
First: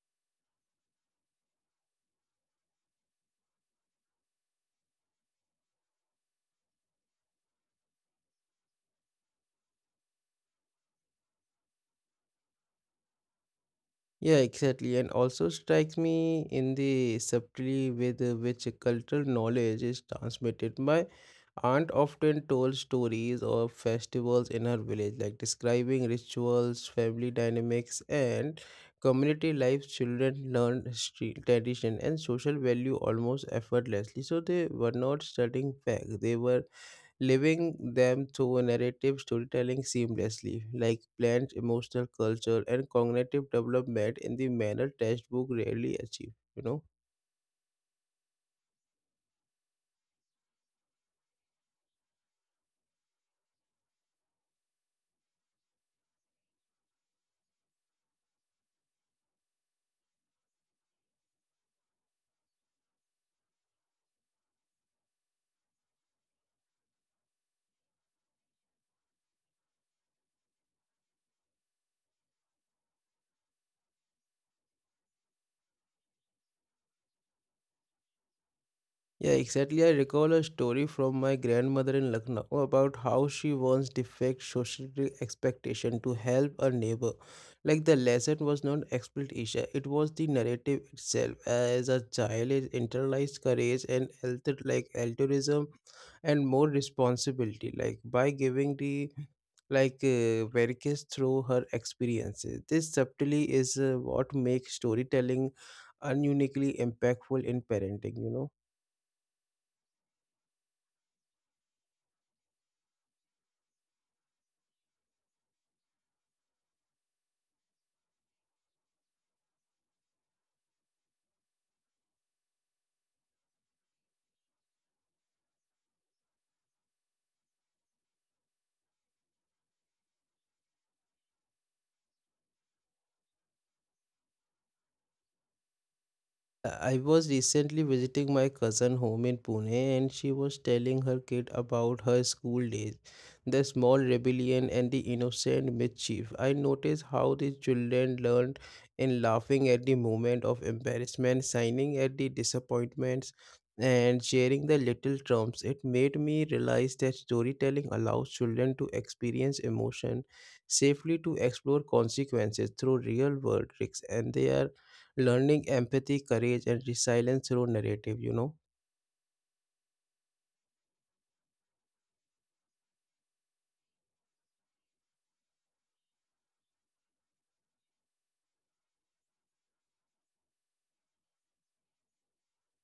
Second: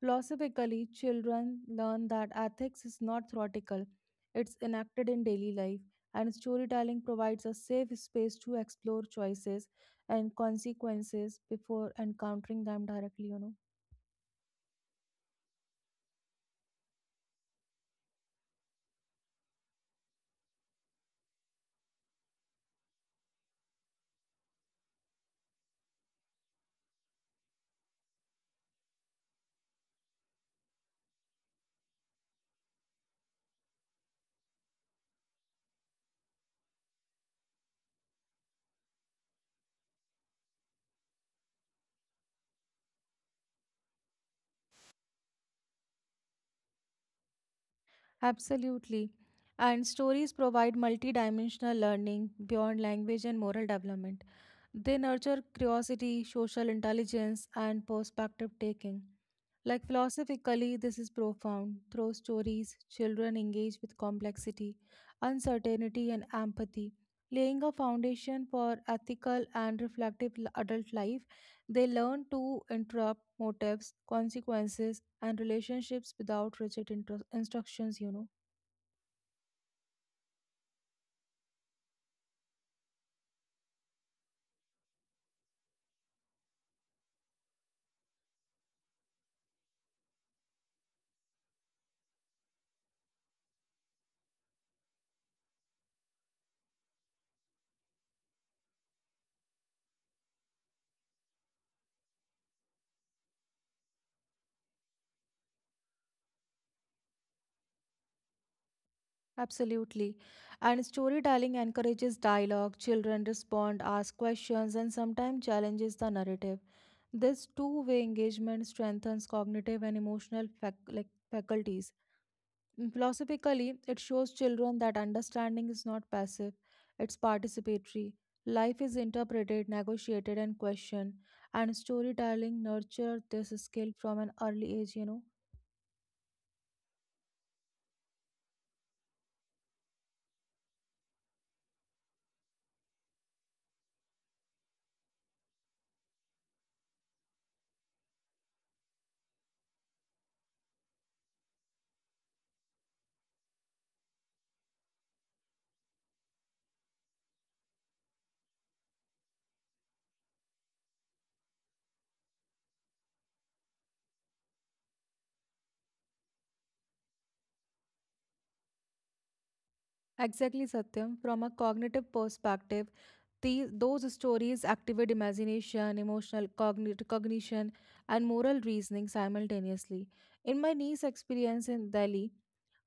B: Philosophically, children learn that ethics is not theoretical. It's enacted in daily life, and storytelling provides a safe space to explore choices and consequences before encountering them directly, you know.
A: Yeah, exactly. And also strikes me in the subtlety with which cultural knowledge is transmitted. My aunt often told stories of festivals in her village, like describing rituals, family dynamics, and community life. Children learned history, tradition, and social value almost effortlessly. So they were not studying facts; they were living them through narrative storytelling seamlessly, like plant emotional culture and cognitive development in the manner textbook rarely achieve, you know.
B: Absolutely. And stories provide multidimensional learning beyond language and moral development. They nurture curiosity, social intelligence, and perspective taking. Like philosophically, this is profound. Through stories, children engage with complexity, uncertainty, and empathy, laying a foundation for ethical and reflective adult life. They learn to interrupt motives, consequences, and relationships without rigid instructions, you know.
A: Yeah, exactly. I recall a story from my grandmother in Lucknow about how she once defied social expectation to help a neighbor. Like the lesson was not exploitation; it was the narrative itself. As a child, it internalized courage and alter like altruism and more responsibility. Like by giving the Verkis through her experiences. This subtly is what makes storytelling ununiquely impactful in parenting. You know.
B: Absolutely. And storytelling encourages dialogue. Children respond, ask questions, and sometimes challenges the narrative. This two-way engagement strengthens cognitive and emotional faculties. Philosophically, it shows children that understanding is not passive, it's participatory. Life is interpreted, negotiated, and questioned, and storytelling nurtures this skill from an early age, you know.
A: I was recently visiting my cousin home in Pune and she was telling her kid about her school days, the small rebellion and the innocent mischief. I noticed how the children learned in laughing at the moment of embarrassment, signing at the disappointments, and sharing the little trumps. It made me realize that storytelling allows children to experience emotion safely to explore consequences through real world tricks and they are learning empathy, courage, and resilience through narrative, you know.
B: Exactly, Satyam. From a cognitive perspective, these those stories activate imagination, emotional cognition, and moral reasoning simultaneously. In my niece's experience in Delhi,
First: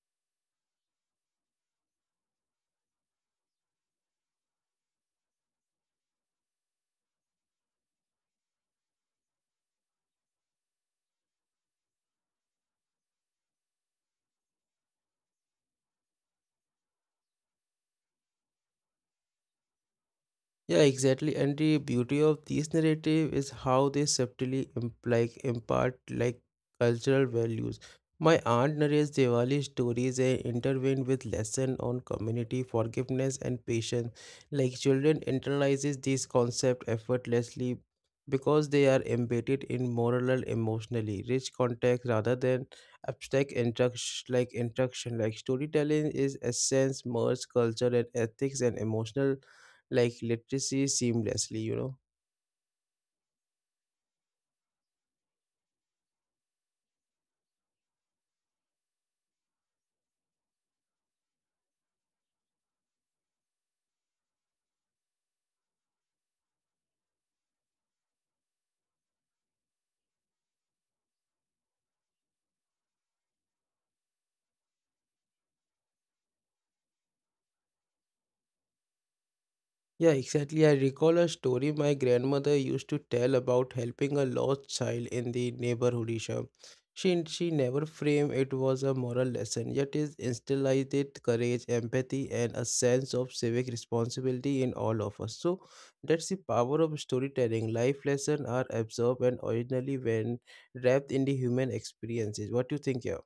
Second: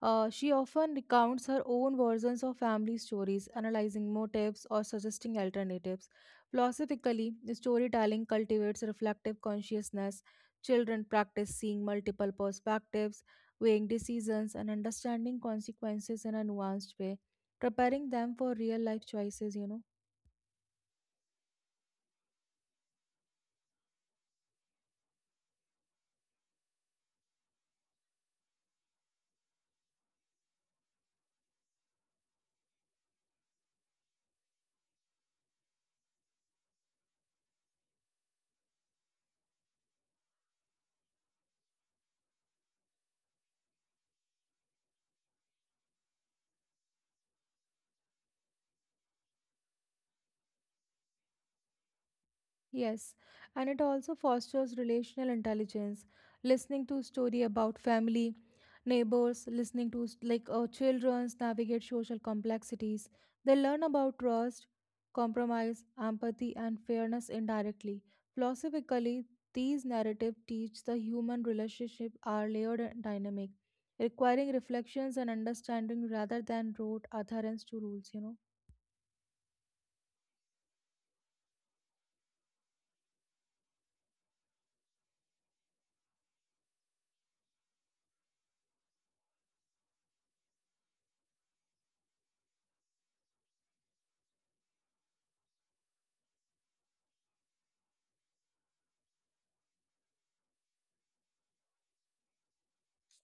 B: she often recounts her own versions of family stories, analyzing motives or suggesting alternatives. Philosophically, storytelling cultivates reflective consciousness. Children practice seeing multiple perspectives, weighing decisions, and understanding consequences in a nuanced way, preparing them for real life choices, you know.
A: Yeah, exactly. And the beauty of these narrative is how they subtly imply, impart like cultural values. My aunt narrates Diwali stories and intervene with lesson on community forgiveness and patience. Like children internalizes these concepts effortlessly because they are embedded in moral and emotionally rich context rather than abstract instruction. Like storytelling is essence, merge culture and ethics and emotional like literacy seamlessly, you know.
B: Yes, and it also fosters relational intelligence, listening to story about family, neighbors, listening to children's navigate social complexities. They learn about trust, compromise, empathy, and fairness indirectly. Philosophically, these narratives teach the human relationship are layered and dynamic, requiring reflections and understanding rather than rote adherence to rules, you know.
A: Yeah, exactly. I recall a story my grandmother used to tell about helping a lost child in the neighborhood Isha. She never framed it was a moral lesson, yet it instilled it courage, empathy, and a sense of civic responsibility in all of us. So that's the power of storytelling. Life lessons are absorbed and originally when wrapped in the human experiences. What do you think, yeah?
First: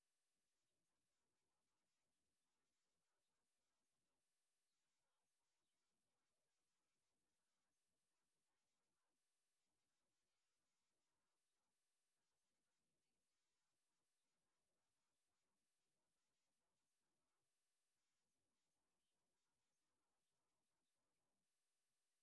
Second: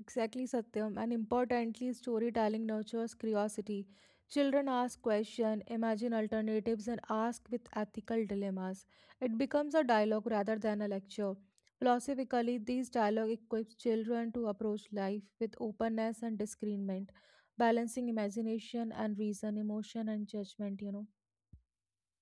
B: Exactly, Satyam. And importantly, storytelling nurtures curiosity. Children ask questions, imagine alternatives, and ask with ethical dilemmas. It becomes a dialogue rather than a lecture. Philosophically, these dialogue equips children to approach life with openness and discernment, balancing imagination and reason, emotion and judgment, you know.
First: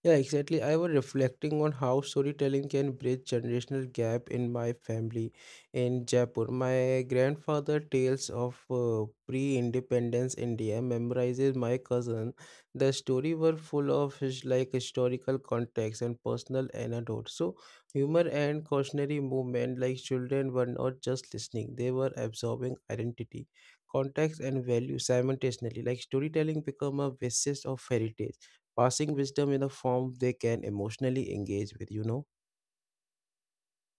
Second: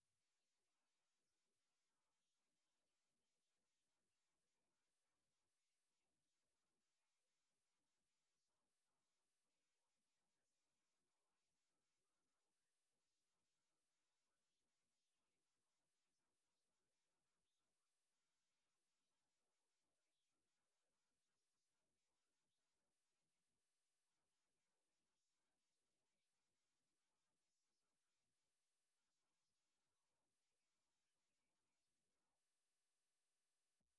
A: Yeah, exactly. I was reflecting on how storytelling can bridge generational gap in my family in Jaipur. My grandfather tales of pre-independence India memorizes my cousin. The story were full of his, like historical context and personal anecdotes. So humor and cautionary movement like children were not just listening, they were absorbing identity, context and value simultaneously. Like storytelling become a basis of fairy tale passing wisdom in a form they can emotionally engage with, you know?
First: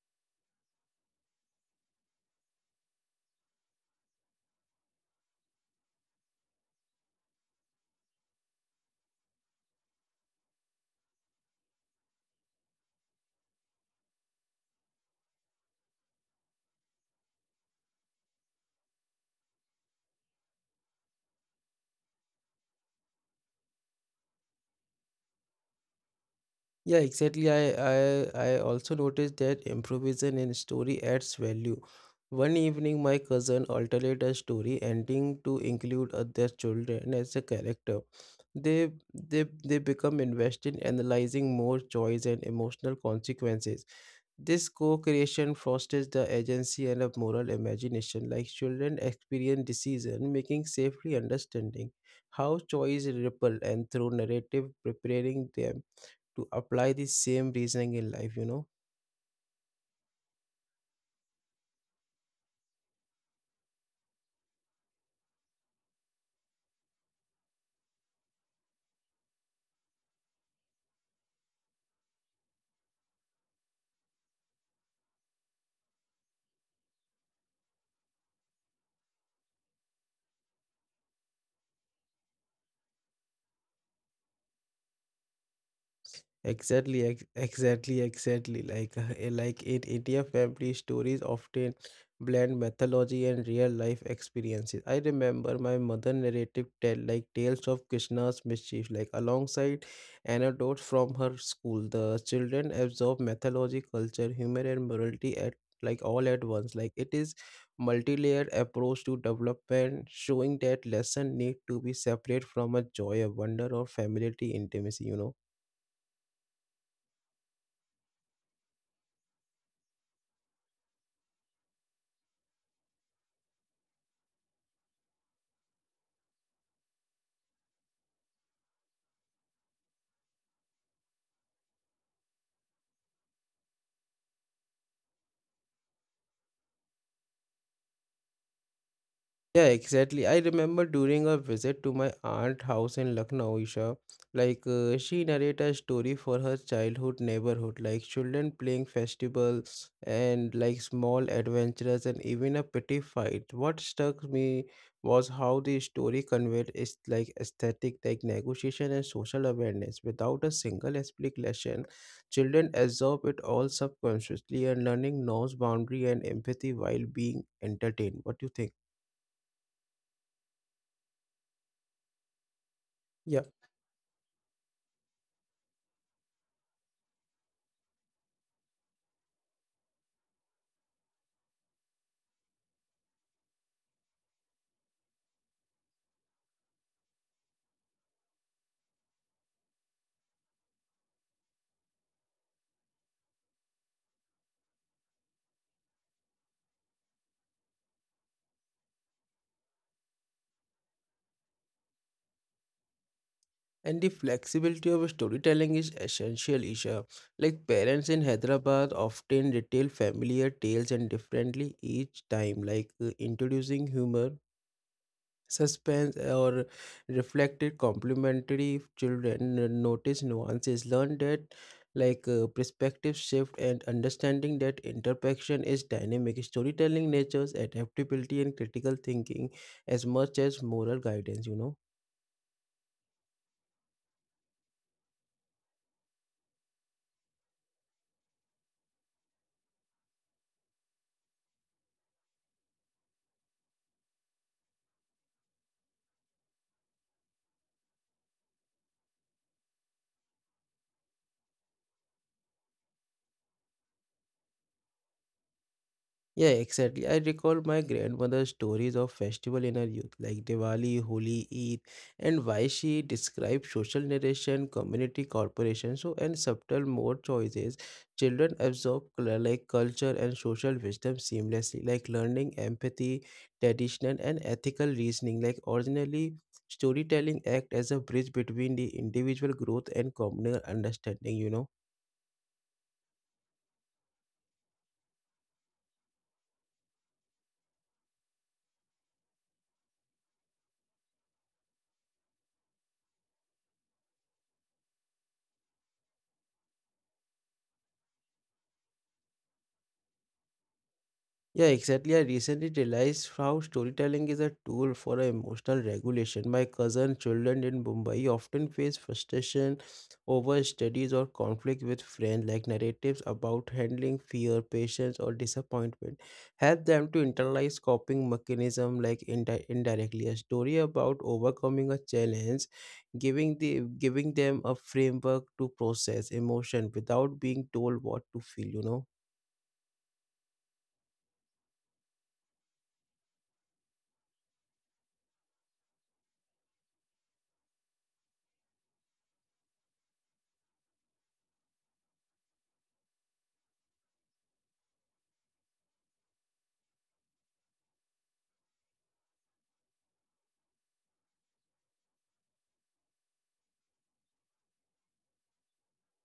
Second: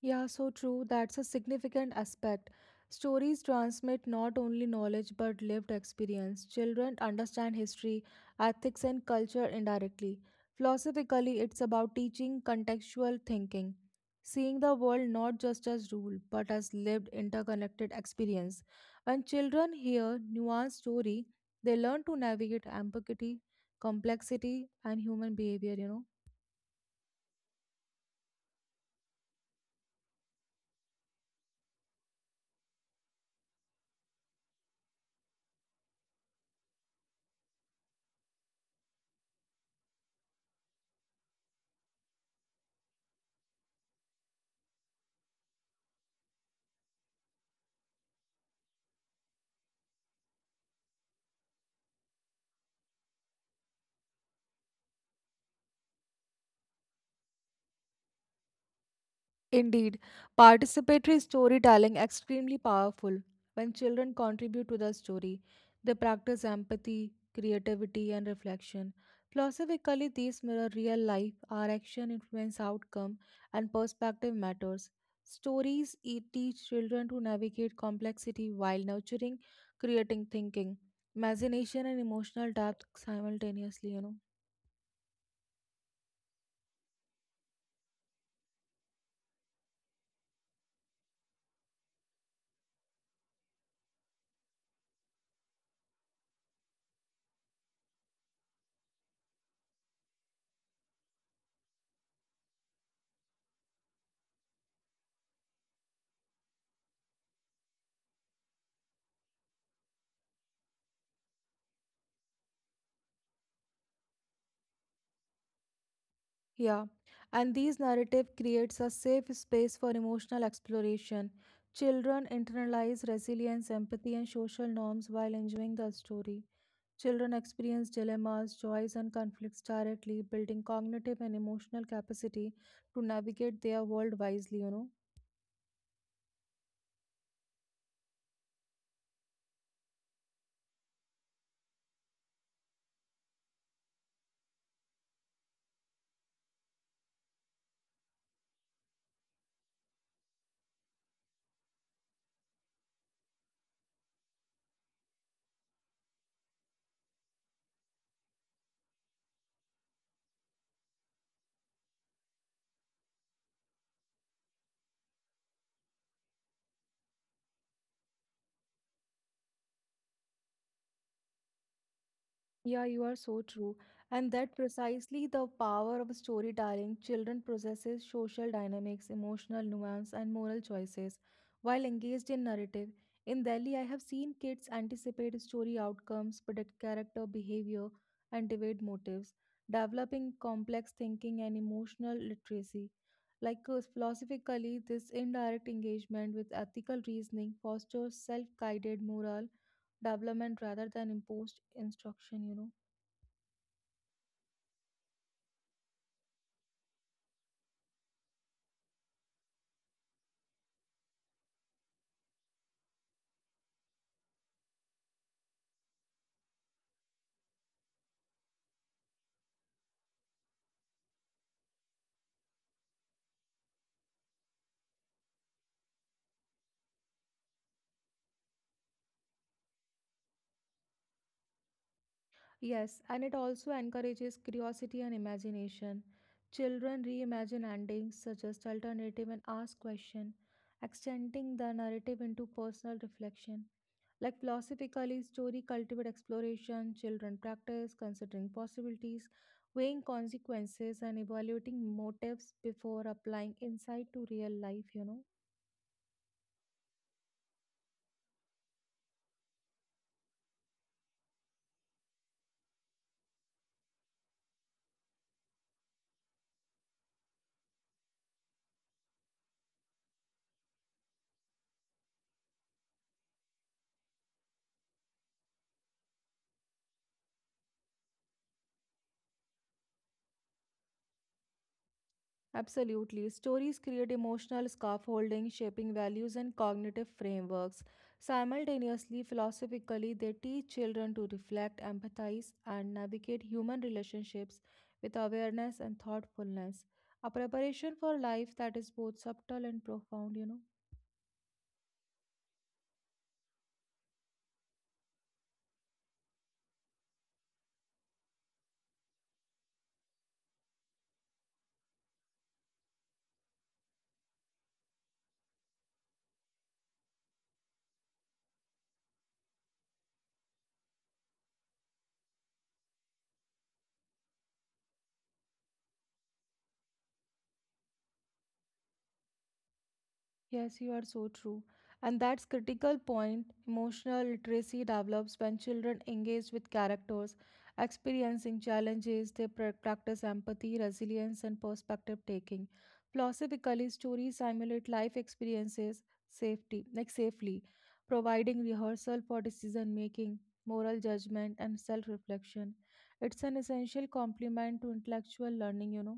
B: Yeah, so true. That's a significant aspect. Stories transmit not only knowledge but lived experience. Children understand history, ethics, and culture indirectly. Philosophically, it's about teaching contextual thinking, seeing the world not just as rule but as lived interconnected experience. When children hear nuanced story, they learn to navigate ambiguity, complexity, and human behavior, you know.
A: Yeah, exactly. I also noticed that improvisation in story adds value. One evening, my cousin altered a story ending to include other children as a character. They they they become invested in analyzing more choice and emotional consequences. This co creation fosters the agency and a moral imagination, like children experience decision making safely understanding how choice ripple and through narrative preparing them to apply the same reasoning in life, you know.
B: Indeed, participatory storytelling extremely powerful. When children contribute to the story, they practice empathy, creativity, and reflection. Philosophically, these mirror real life. Our action influence outcome, and perspective matters. Stories teach children to navigate complexity while nurturing creating thinking, imagination, and emotional depth simultaneously. You know.
A: Exactly. Like, like in India, family stories often blend mythology and real life experiences. I remember my mother narrative tell like tales of Krishna's mischief, like alongside anecdotes from her school. The children absorb mythology, culture, humor, and morality at like all at once. Like it is multi-layered approach to development, showing that lesson need to be separate from a joy, a wonder, or familiarity intimacy. You know.
B: Yeah, and these narrative creates a safe space for emotional exploration. Children internalize resilience, empathy, and social norms while enjoying the story. Children experience dilemmas, joys, and conflicts directly, building cognitive and emotional capacity to navigate their world wisely, you know.
A: Yeah, exactly. I remember during a visit to my aunt house in Lucknow, Isha, she narrated a story for her childhood neighborhood, like children playing festivals and like small adventures and even a petty fight. What struck me was how the story conveyed is like aesthetic, like negotiation and social awareness without a single explanation. Children absorb it all subconsciously and learning knows boundary and empathy while being entertained. What do you think?
B: Yeah, you are so true. And that precisely the power of storytelling. Children processes social dynamics, emotional nuance, and moral choices while engaged in narrative. In Delhi, I have seen kids anticipate story outcomes, predict character behavior, and debate motives, developing complex thinking and emotional literacy. Philosophically, this indirect engagement with ethical reasoning fosters self-guided moral development rather than imposed instruction, you know.
A: And the flexibility of storytelling is essential, Isha. Like parents in Hyderabad often retell familiar tales and differently each time, introducing humor, suspense, or reflected complimentary. If Children notice nuances, learn that perspective shift and understanding that interaction is dynamic. Storytelling natures adaptability and critical thinking as much as moral guidance. You know.
B: Yes, and it also encourages curiosity and imagination. Children reimagine endings, suggest alternative and ask questions, extending the narrative into personal reflection. Like philosophically, story cultivate exploration, children practice considering possibilities, weighing consequences and evaluating motives before applying insight to real life, you know.
A: Yeah, exactly. I recall my grandmother's stories of festival in her youth, like Diwali, Holi, Eid, and why she described social narration, community corporation, so and subtle mode choices. Children absorb like culture and social wisdom seamlessly, like learning empathy, traditional and ethical reasoning. Like originally, storytelling act as a bridge between the individual growth and communal understanding. You know.
B: Absolutely. Stories create emotional scaffolding, shaping values and cognitive frameworks. Simultaneously, philosophically, they teach children to reflect, empathize, and navigate human relationships with awareness and thoughtfulness. A preparation for life that is both subtle and profound, you know.
A: Yeah, exactly. I recently realized how storytelling is a tool for emotional regulation. My cousin children in Mumbai often face frustration over studies or conflict with friends, like narratives about handling fear, patience, or disappointment. Help them to internalize coping mechanism like indirectly a story about overcoming a challenge, giving them a framework to process emotion without being told what to feel, you know.
B: Yes, you are so true. And that's critical point. Emotional literacy develops when children engage with characters experiencing challenges. They practice empathy, resilience, and perspective taking. Philosophically, stories simulate life experiences safety, like safely, providing rehearsal for decision making, moral judgment, and self-reflection. It's an essential complement to intellectual learning, you know.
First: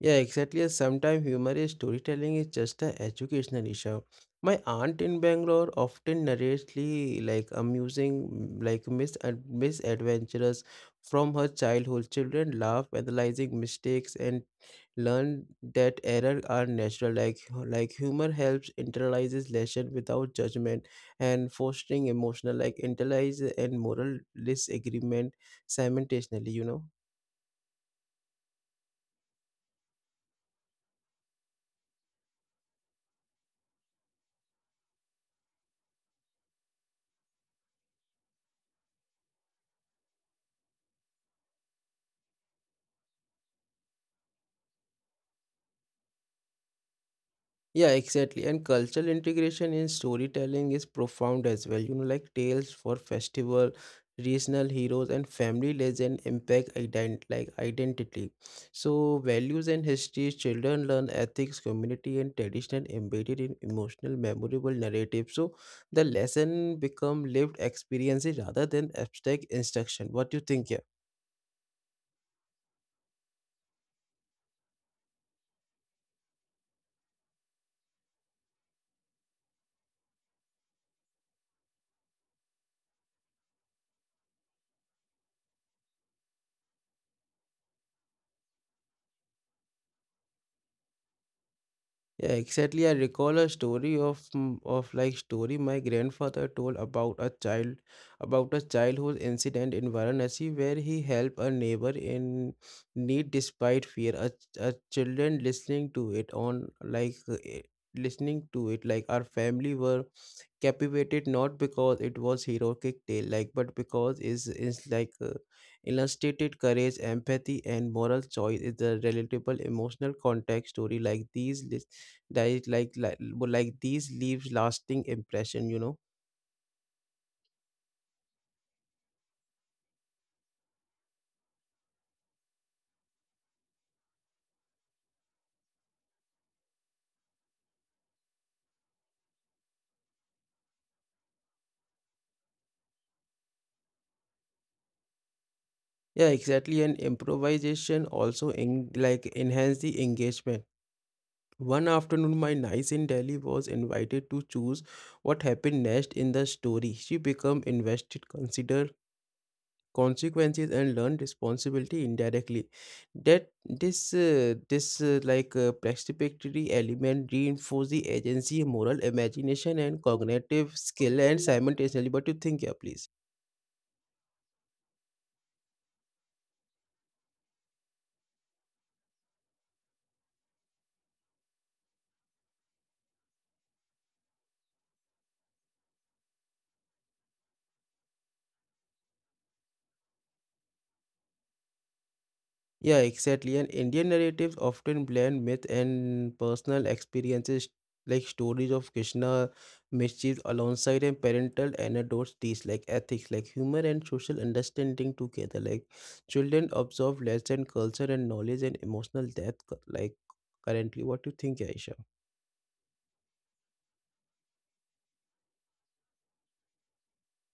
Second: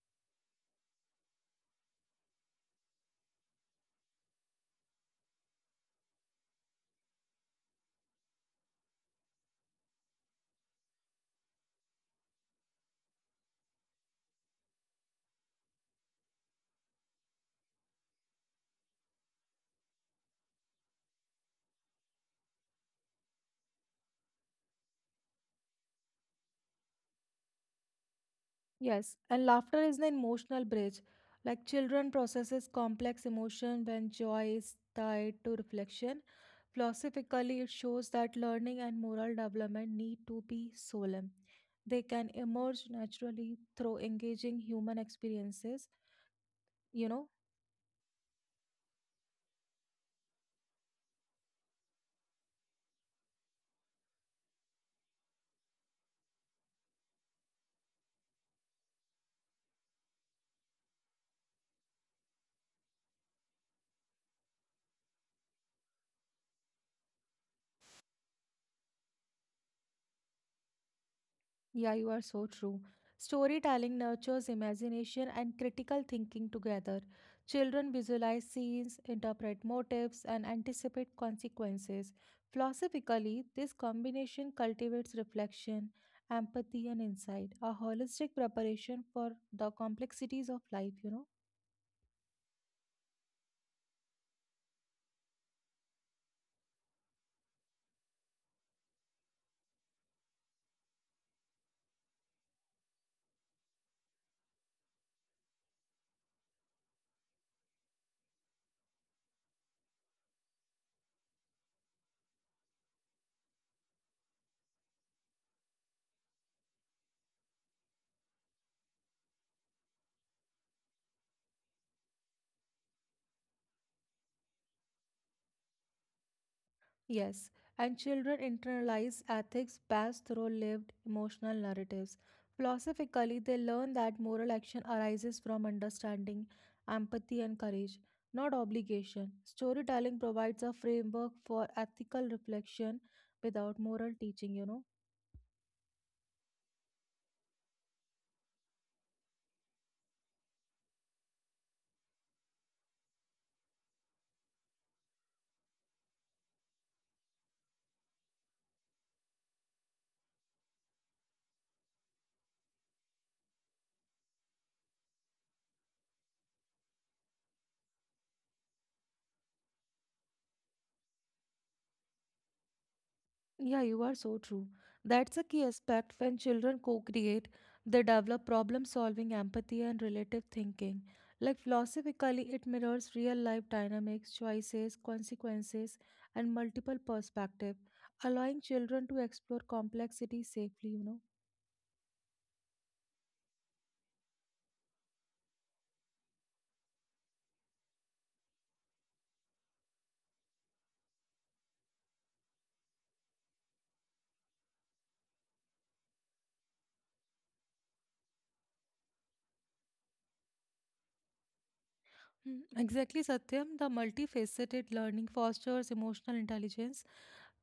A: Yeah, exactly. Sometimes humor is storytelling is just an educational issue. My aunt in Bangalore often narrates the, like amusing, like misadventures from her childhood. Children laugh, analyzing mistakes, and learn that error are natural. Like humor helps internalizes lesson without judgment and fostering emotional like internalize and moral disagreement simultaneously. You know.
B: Yes, and laughter is an emotional bridge. Like children processes complex emotion when joy is tied to reflection. Philosophically, it shows that learning and moral development need to be solemn. They can emerge naturally through engaging human experiences, you know.
A: Yeah, exactly. And cultural integration in storytelling is profound as well. You know, like tales for festival, regional heroes, and family legend impact ident like identity. So values and history, children learn ethics, community, and tradition embedded in emotional, memorable narrative. So the lesson become lived experiences rather than abstract instruction. What do you think here?
B: Yeah, you are so true. Storytelling nurtures imagination and critical thinking together. Children visualize scenes, interpret motives, and anticipate consequences. Philosophically, this combination cultivates reflection, empathy, and insight, a holistic preparation for the complexities of life, you know.
A: Yeah, exactly. I recall a story of m- of like story my grandfather told about a childhood incident in Varanasi where he helped a neighbor in need despite fear. A children listening to it on listening to it like our family were captivated not because it was heroic tale like but because is like illustrated courage empathy and moral choice is a relatable emotional context story like these that like like, like these leaves lasting impression. You know,
B: Yes, and children internalize ethics best through lived emotional narratives. Philosophically, they learn that moral action arises from understanding, empathy, and courage, not obligation. Storytelling provides a framework for ethical reflection without moral teaching, you know.
A: yeah, exactly. And improvisation also in like enhance the engagement. One afternoon my niece in Delhi was invited to choose what happened next in the story. She became invested considered consequences and learn responsibility indirectly that this this like participatory element reinforce the agency moral imagination and cognitive skill and simultaneously. What do you think? Yeah, please.
B: Yeah, you are so true. That's a key aspect when children co-create, they develop problem-solving empathy and relative thinking. Like philosophically, it mirrors real-life dynamics, choices, consequences, and multiple perspectives, allowing children to explore complexity safely, you know.
A: Yeah, exactly. And Indian narratives often blend myth and personal experiences, like stories of Krishna mischief alongside and parental anecdotes, teach like ethics, like humor and social understanding together. Like children absorb lesson, culture, and knowledge and emotional depth. Like currently, what do you think, Aisha?
B: Exactly, Satyam. The multifaceted learning fosters emotional intelligence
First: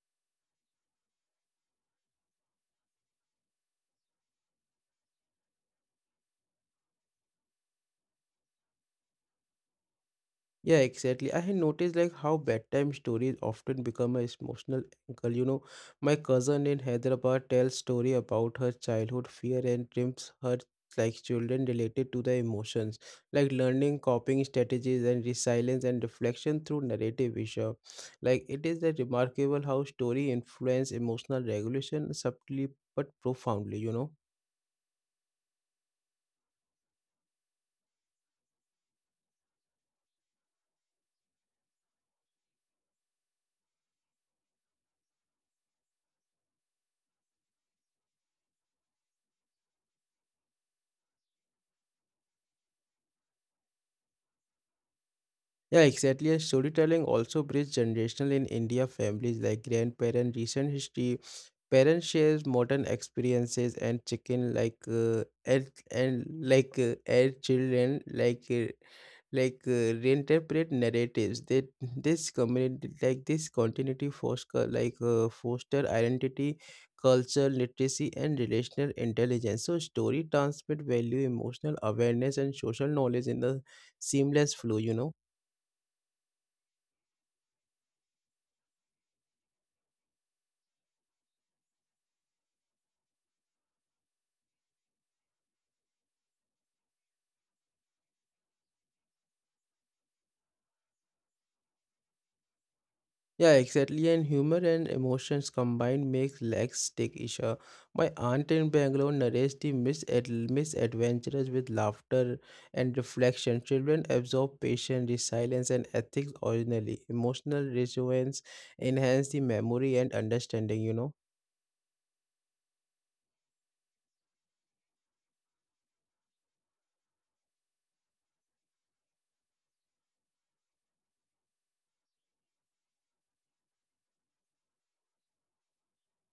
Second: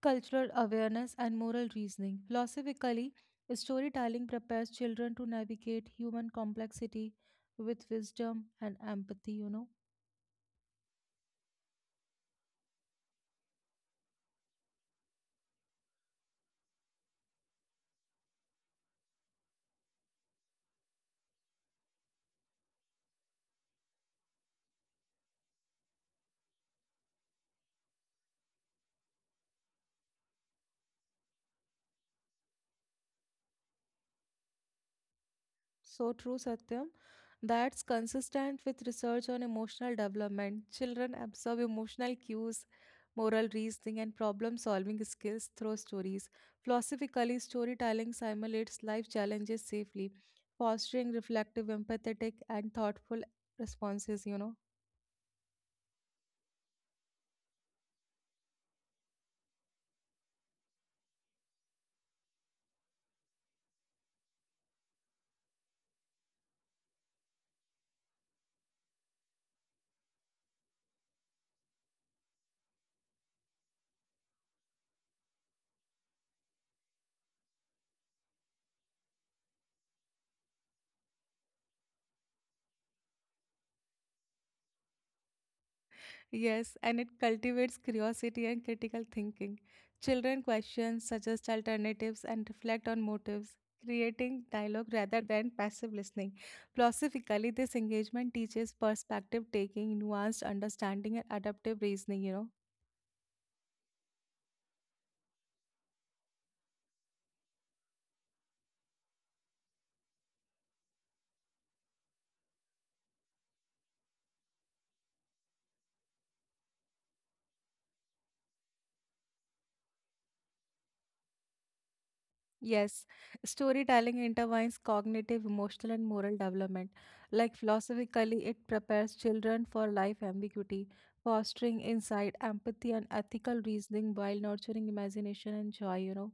B: cultural awareness, and moral reasoning. Philosophically, storytelling prepares children to navigate human complexity with wisdom and empathy, you know.
A: Yeah, exactly. I had noticed like how bedtime stories often become a emotional angle. You know, my cousin in Hyderabad tells story about her childhood fear and dreams her like children related to the emotions, like learning coping strategies and resilience and reflection through narrative visual. Like it is a remarkable how story influence emotional regulation subtly but profoundly, you know.
B: So true, Satyam. That's consistent with research on emotional development. Children absorb emotional cues, moral reasoning, and problem solving skills through stories. Philosophically, storytelling simulates life challenges safely, fostering reflective, empathetic, and thoughtful responses, you know.
A: Yeah, exactly. And storytelling also bridges generational in India families like grandparent, recent history, parents shares modern experiences and chicken and children reinterpret narratives. They this community like this continuity foster foster identity, culture, literacy, and relational intelligence. So story transmit value, emotional awareness, and social knowledge in the seamless flow. You know.
B: Yes, and it cultivates curiosity and critical thinking. Children question, suggest alternatives, and reflect on motives, creating dialogue rather than passive listening. Philosophically, this engagement teaches perspective taking, nuanced understanding, and adaptive reasoning, you know.
A: Yeah, exactly. And humor and emotions combined makes legs stick, Isha. My aunt in Bangalore narrates the misadventures with laughter and reflection. Children absorb patience, resilience, and ethics originally. Emotional resonance enhance the memory and understanding, you know.
B: Yes, storytelling intertwines cognitive, emotional, and moral development. Like philosophically, it prepares children for life ambiguity, fostering insight, empathy, and ethical reasoning while nurturing imagination and joy, you know.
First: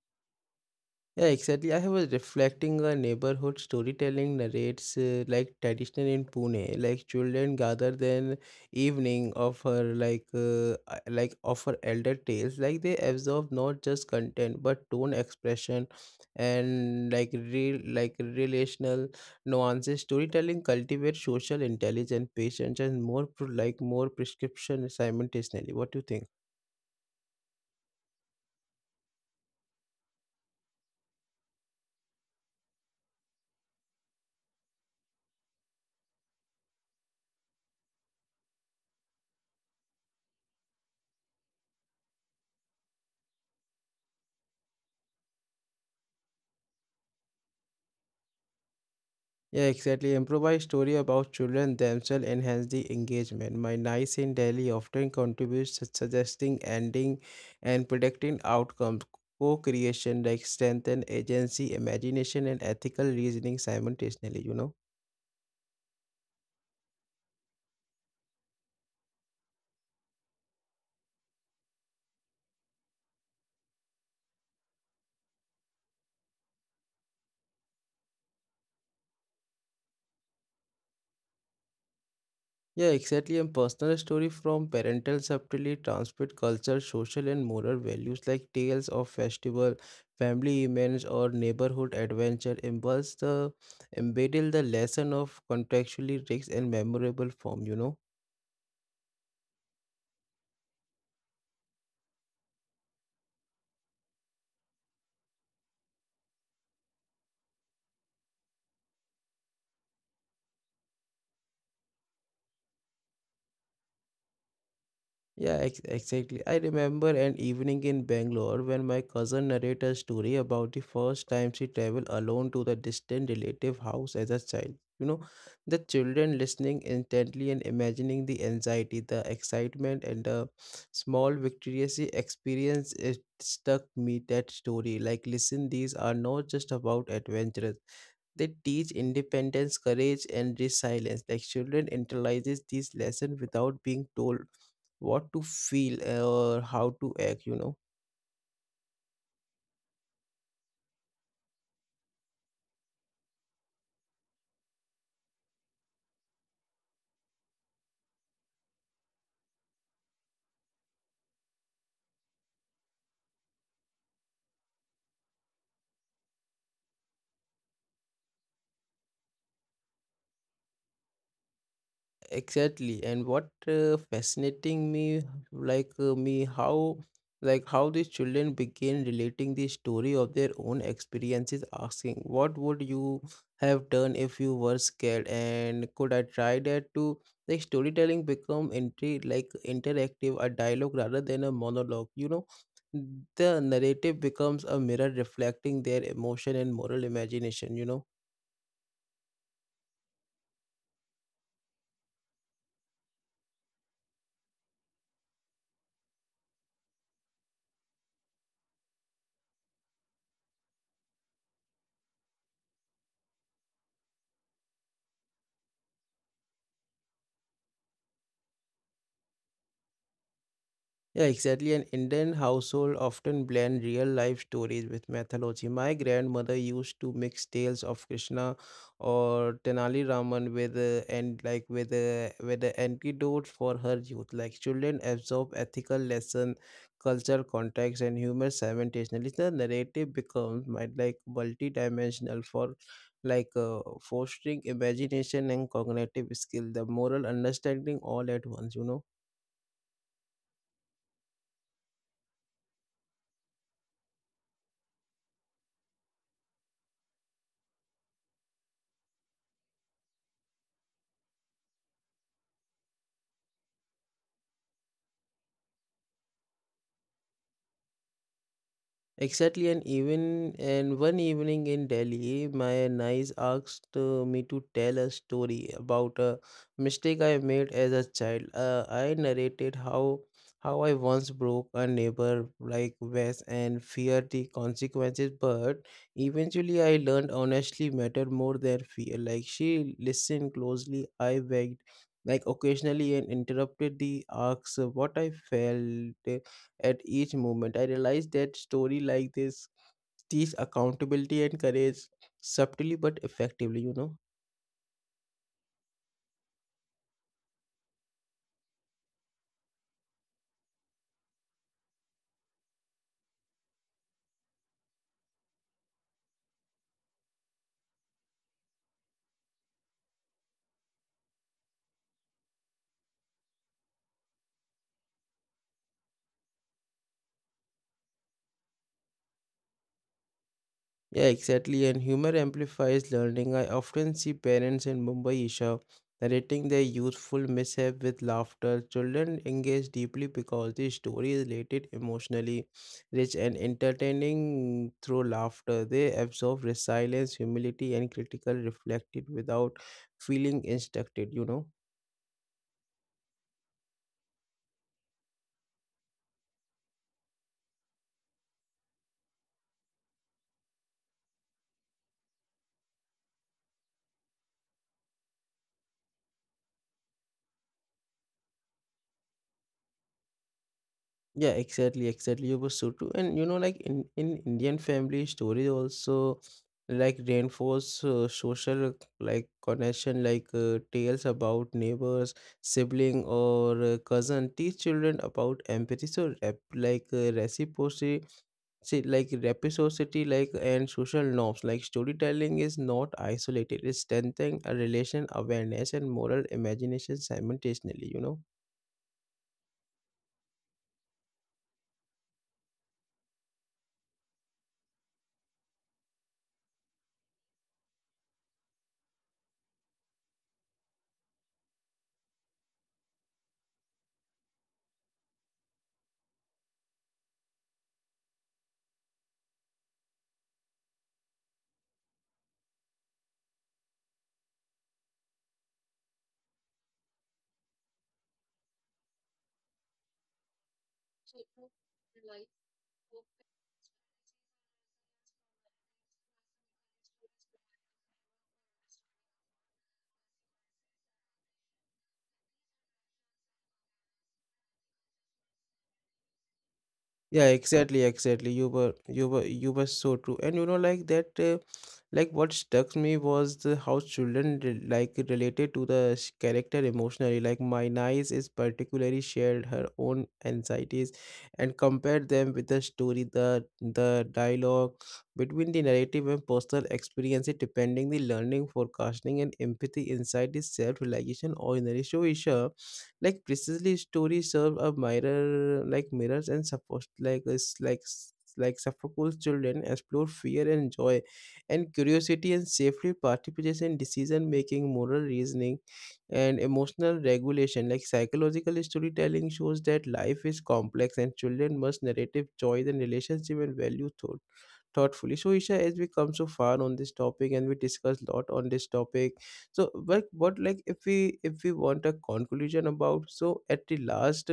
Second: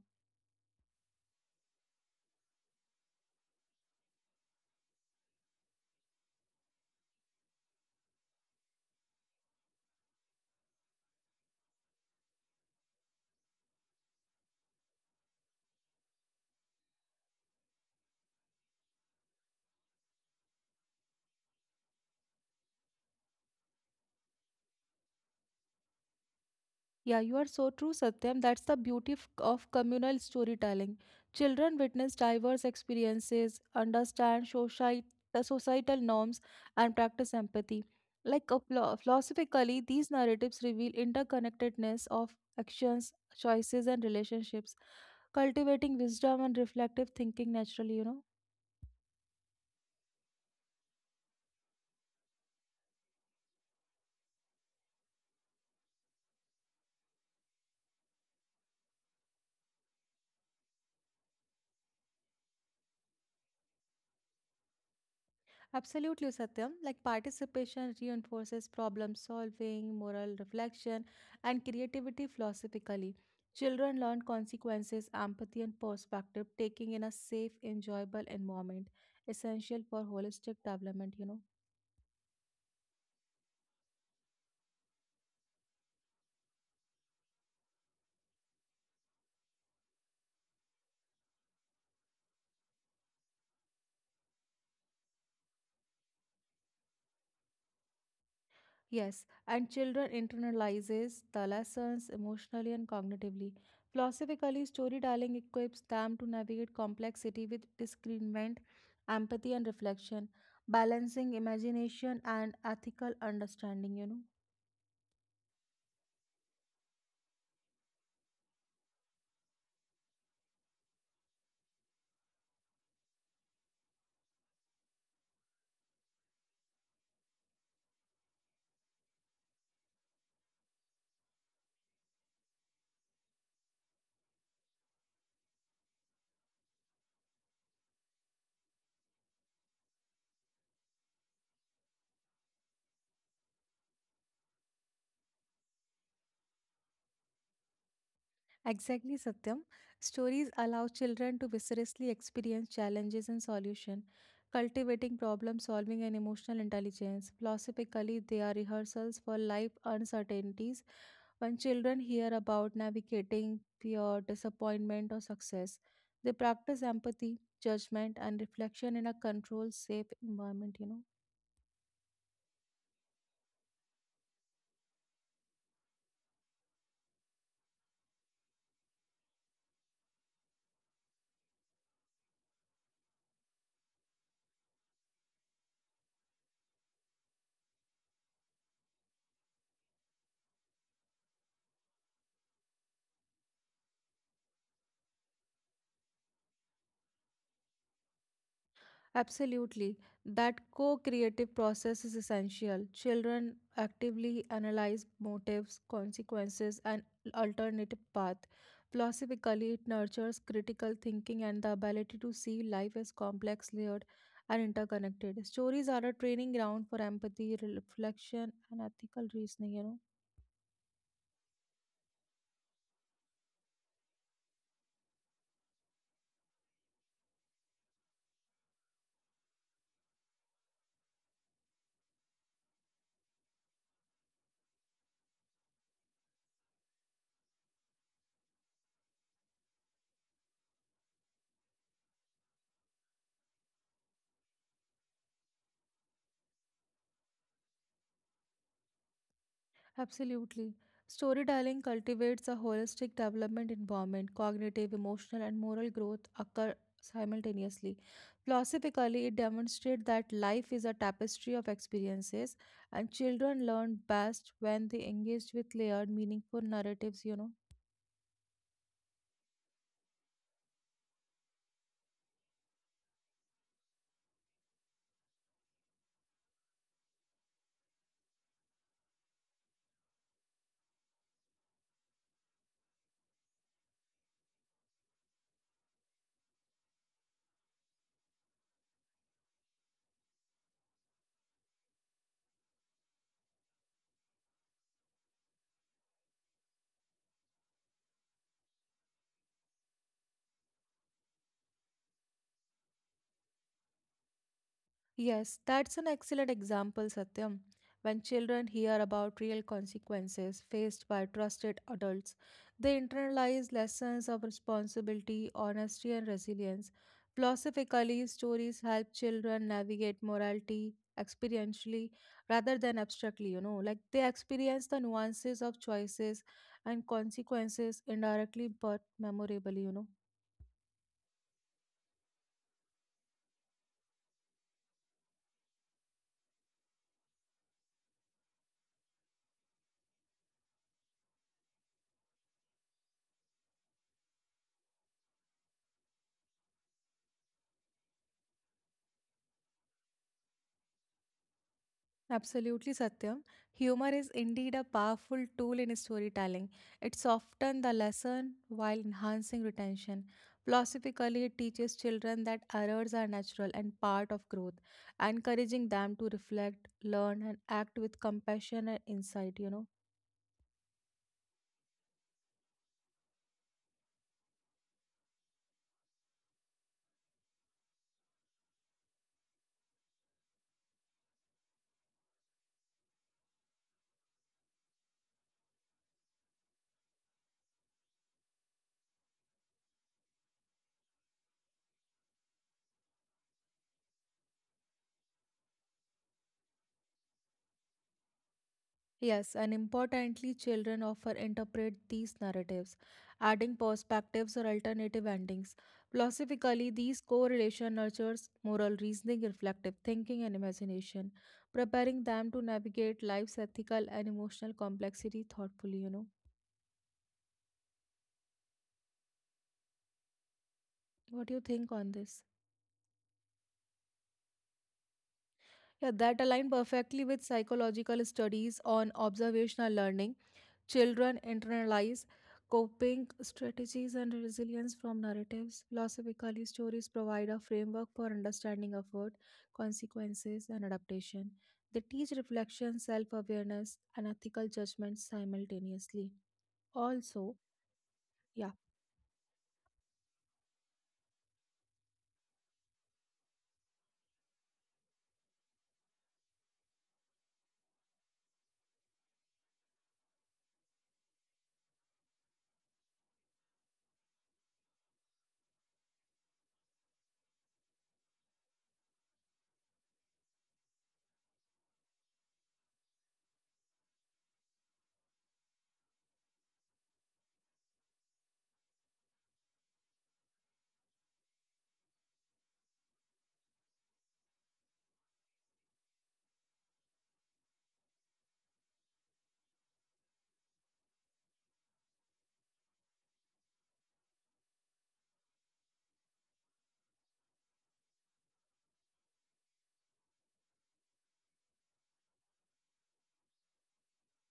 A: Yeah, exactly. I was reflecting a neighborhood storytelling narrates like traditional in Pune, like children gather then evening offer offer elder tales, like they absorb not just content but tone expression and like real like relational nuances. Storytelling cultivates social intelligence, patience, and more like more prescription simultaneously. What do you think?
B: Yeah, you are so true, Satyam. That's the beauty of communal storytelling. Children witness diverse experiences, understand the societal norms, and practice empathy. Like a philosophically, these narratives reveal interconnectedness of actions, choices, and relationships, cultivating wisdom and reflective thinking naturally, you know.
A: Yeah, exactly. Improvised story about children themselves enhance the engagement. My nice in Delhi often contributes to suggesting ending and predicting outcomes. Co-creation like strengthen agency, imagination, and ethical reasoning simultaneously. You know.
B: Absolutely, Satyam. Like participation reinforces problem solving, moral reflection, and creativity philosophically. Children learn consequences, empathy, and perspective taking in a safe, enjoyable environment, essential for holistic development, you know.
A: Yeah, exactly. And personal story from parental subtly transmit culture, social and moral values like tales of festival, family events, or neighborhood adventure impulse the embedded the lesson of contextually rich and memorable form, you know.
B: Yes, and children internalizes the lessons emotionally and cognitively. Philosophically, storytelling equips them to navigate complexity with discernment, empathy, and reflection, balancing imagination and ethical understanding, you know.
A: Yeah, ex exactly. I remember an evening in Bangalore when my cousin narrated a story about the first time she traveled alone to the distant relative house as a child. You know, the children listening intently and imagining the anxiety, the excitement, and the small victorious experience. It stuck me that story. Like, listen, these are not just about adventures. They teach independence, courage, and resilience. Like, children internalizes these lessons without being told what to feel or how to act. You know,
B: Exactly, Satyam. Stories allow children to viscerally experience challenges and solution, cultivating problem solving and emotional intelligence. Philosophically, they are rehearsals for life uncertainties. When children hear about navigating fear, disappointment, or success, they practice empathy, judgment, and reflection in a controlled, safe environment, you know.
A: exactly. And what fascinating me how like how these children begin relating the story of their own experiences asking what would you have done if you were scared and could I try that too. Like storytelling become like interactive a dialogue rather than a monologue. You know, the narrative becomes a mirror reflecting their emotion and moral imagination. You know.
B: Absolutely. That co creative process is essential. Children actively analyze motives, consequences, and alternative path. Philosophically, it nurtures critical thinking and the ability to see life as complex, layered, and interconnected. Stories are a training ground for empathy, reflection, and ethical reasoning, you know.
A: Yeah, exactly. An Indian household often blend real life stories with mythology. My grandmother used to mix tales of Krishna or Tenali Raman with and like with the antidote for her youth. Like children absorb ethical lesson, culture context, and humor simultaneously. The narrative becomes might like multidimensional for fostering imagination and cognitive skill, the moral understanding all at once. You know.
B: Absolutely. Storytelling cultivates a holistic development environment. Cognitive, emotional, and moral growth occur simultaneously. Philosophically, it demonstrates that life is a tapestry of experiences, and children learn best when they engage with layered, meaningful narratives, you know.
A: Exactly, and even and one evening in Delhi, my niece asked me to tell a story about a mistake I made as a child. I narrated how I once broke a neighbor like vase and feared the consequences, but eventually I learned honestly mattered more than fear. Like she listened closely, I begged, like occasionally and interrupted the asks what I felt at each moment. I realized that story like this teach accountability and courage subtly but effectively, you know.
B: Yes, that's an excellent example, Satyam. When children hear about real consequences faced by trusted adults, they internalize lessons of responsibility, honesty, and resilience. Philosophically, stories help children navigate morality experientially rather than abstractly, you know, like they experience the nuances of choices and consequences indirectly but memorably, you know.
A: Yeah, exactly. And humor amplifies learning. I often see parents in Mumbai Isha narrating their youthful mishap with laughter. Children engage deeply because the story is related emotionally rich and entertaining through laughter. They absorb resilience, humility, and critical reflected without feeling instructed, you know.
B: Absolutely, Satyam. Humor is indeed a powerful tool in storytelling. It softens the lesson while enhancing retention. Philosophically, it teaches children that errors are natural and part of growth, encouraging them to reflect, learn, and act with compassion and insight, you know.
A: Yeah, exactly. You were so true. And you know, like in Indian family stories also like reinforce social like connection, tales about neighbors, sibling or cousin teach children about empathy. So rep, like reciprocity, see, like reciprocity, like and social norms. Like storytelling is not isolated. It's strengthening a relation awareness and moral imagination simultaneously. You know.
B: Yes, and importantly, children often interpret these narratives, adding perspectives or alternative endings. Philosophically, these correlation nurtures moral reasoning, reflective thinking, and imagination, preparing them to navigate life's ethical and emotional complexity thoughtfully. You know, what do you think on this? Yeah, that align perfectly with psychological studies on observational learning. Children internalize coping strategies and resilience from narratives. Philosophically, stories provide a framework for understanding effort, consequences, and adaptation. They teach reflection, self awareness, and ethical judgment simultaneously.
A: Yeah,
B: Also,
A: exactly, exactly.
B: yeah.
A: You were so true. And you know, like that, like what struck me was the, how children like related to the character emotionally. Like my niece is particularly shared her own anxieties and compared them with the story, the dialogue between the narrative and personal experience. It depending the learning, forecasting, and empathy inside the self realization ordinary show like precisely stories serve a mirror like mirrors and support like Sophocles' children explore fear and joy and curiosity and safely participate in decision making, moral reasoning, and emotional regulation. Like psychological storytelling shows that life is complex and children must narrative joy and relationship and value thoughtfully. So, Isha, as we come so far on this topic and we discuss a lot on this topic, so like what like if we want a conclusion about so at the last.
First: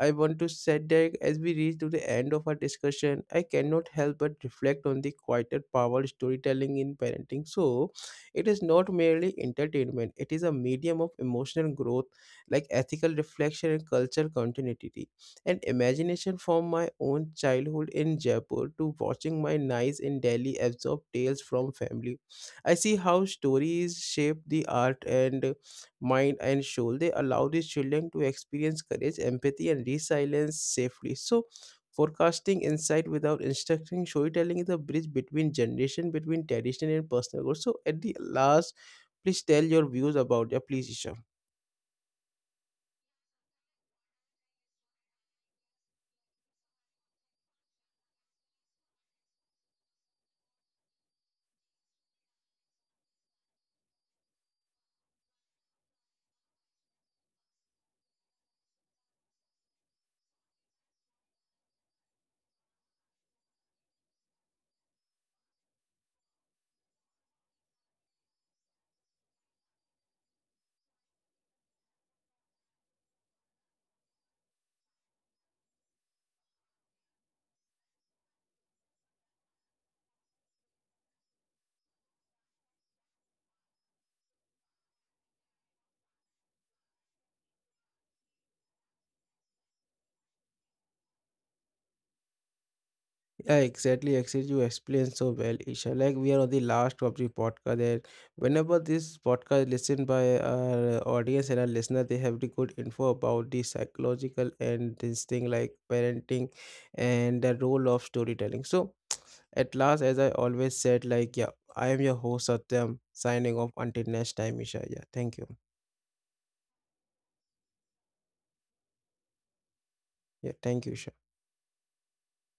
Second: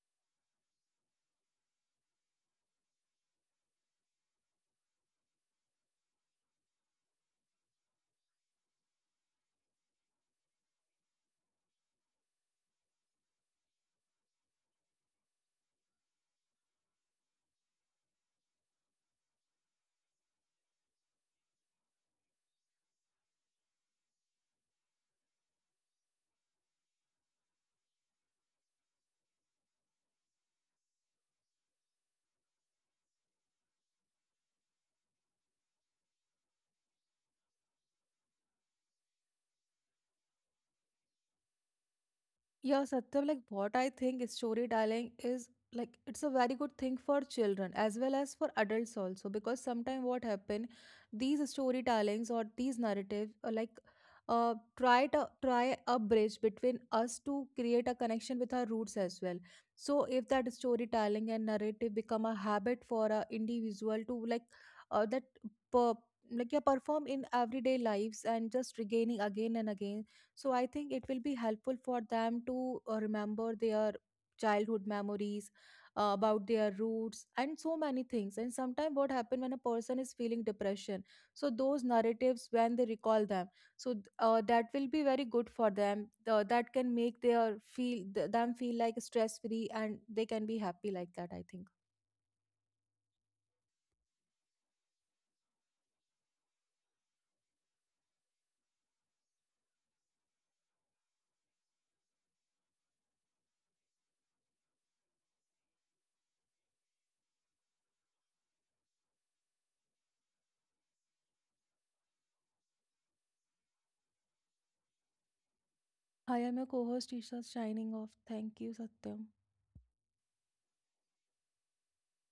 A: I want to say that as we reach to the end of our discussion, I cannot help but reflect on the quieter power storytelling in parenting. So, it is not merely entertainment, it is a medium of emotional growth, like ethical reflection and cultural continuity and imagination from my own childhood in Jaipur to watching my niece in Delhi absorb tales from family. I see how stories shape the art and mind and soul. They allow these children to experience courage, empathy, and resilience safely. So, forecasting insight without instructing storytelling is a bridge between generation, between tradition and personal growth. So, at the last, please tell your views about your please, Isha.
B: Yeah, Satyam, like what I think storytelling is like it's a very good thing for children as well as for adults also because sometimes what happen these storytellings or these narrative try to try a bridge between us to create a connection with our roots as well so if that storytelling and narrative become a habit for a individual to that per, like yeah, perform in everyday lives and just regaining again and again so I think it will be helpful for them to remember their childhood memories about their roots and so many things. And sometimes what happen when a person is feeling depression, so those narratives when they recall them, so that will be very good for them. That can make their feel them feel like stress free and they can be happy like that. I think.
A: Yeah, exactly. Actually, you explained so well, Isha. Like we are on the last of the podcast. There, whenever this podcast listened by our audience and our listener, they have the good info about the psychological and this thing like parenting and the role of storytelling. So, at last, as I always said, like yeah, I am your host Satyam. Signing off until next time, Isha. Yeah, thank you.
B: I am your co-host Isha, shining off. Thank you, Satyam.
A: Yeah, thank you, Isha.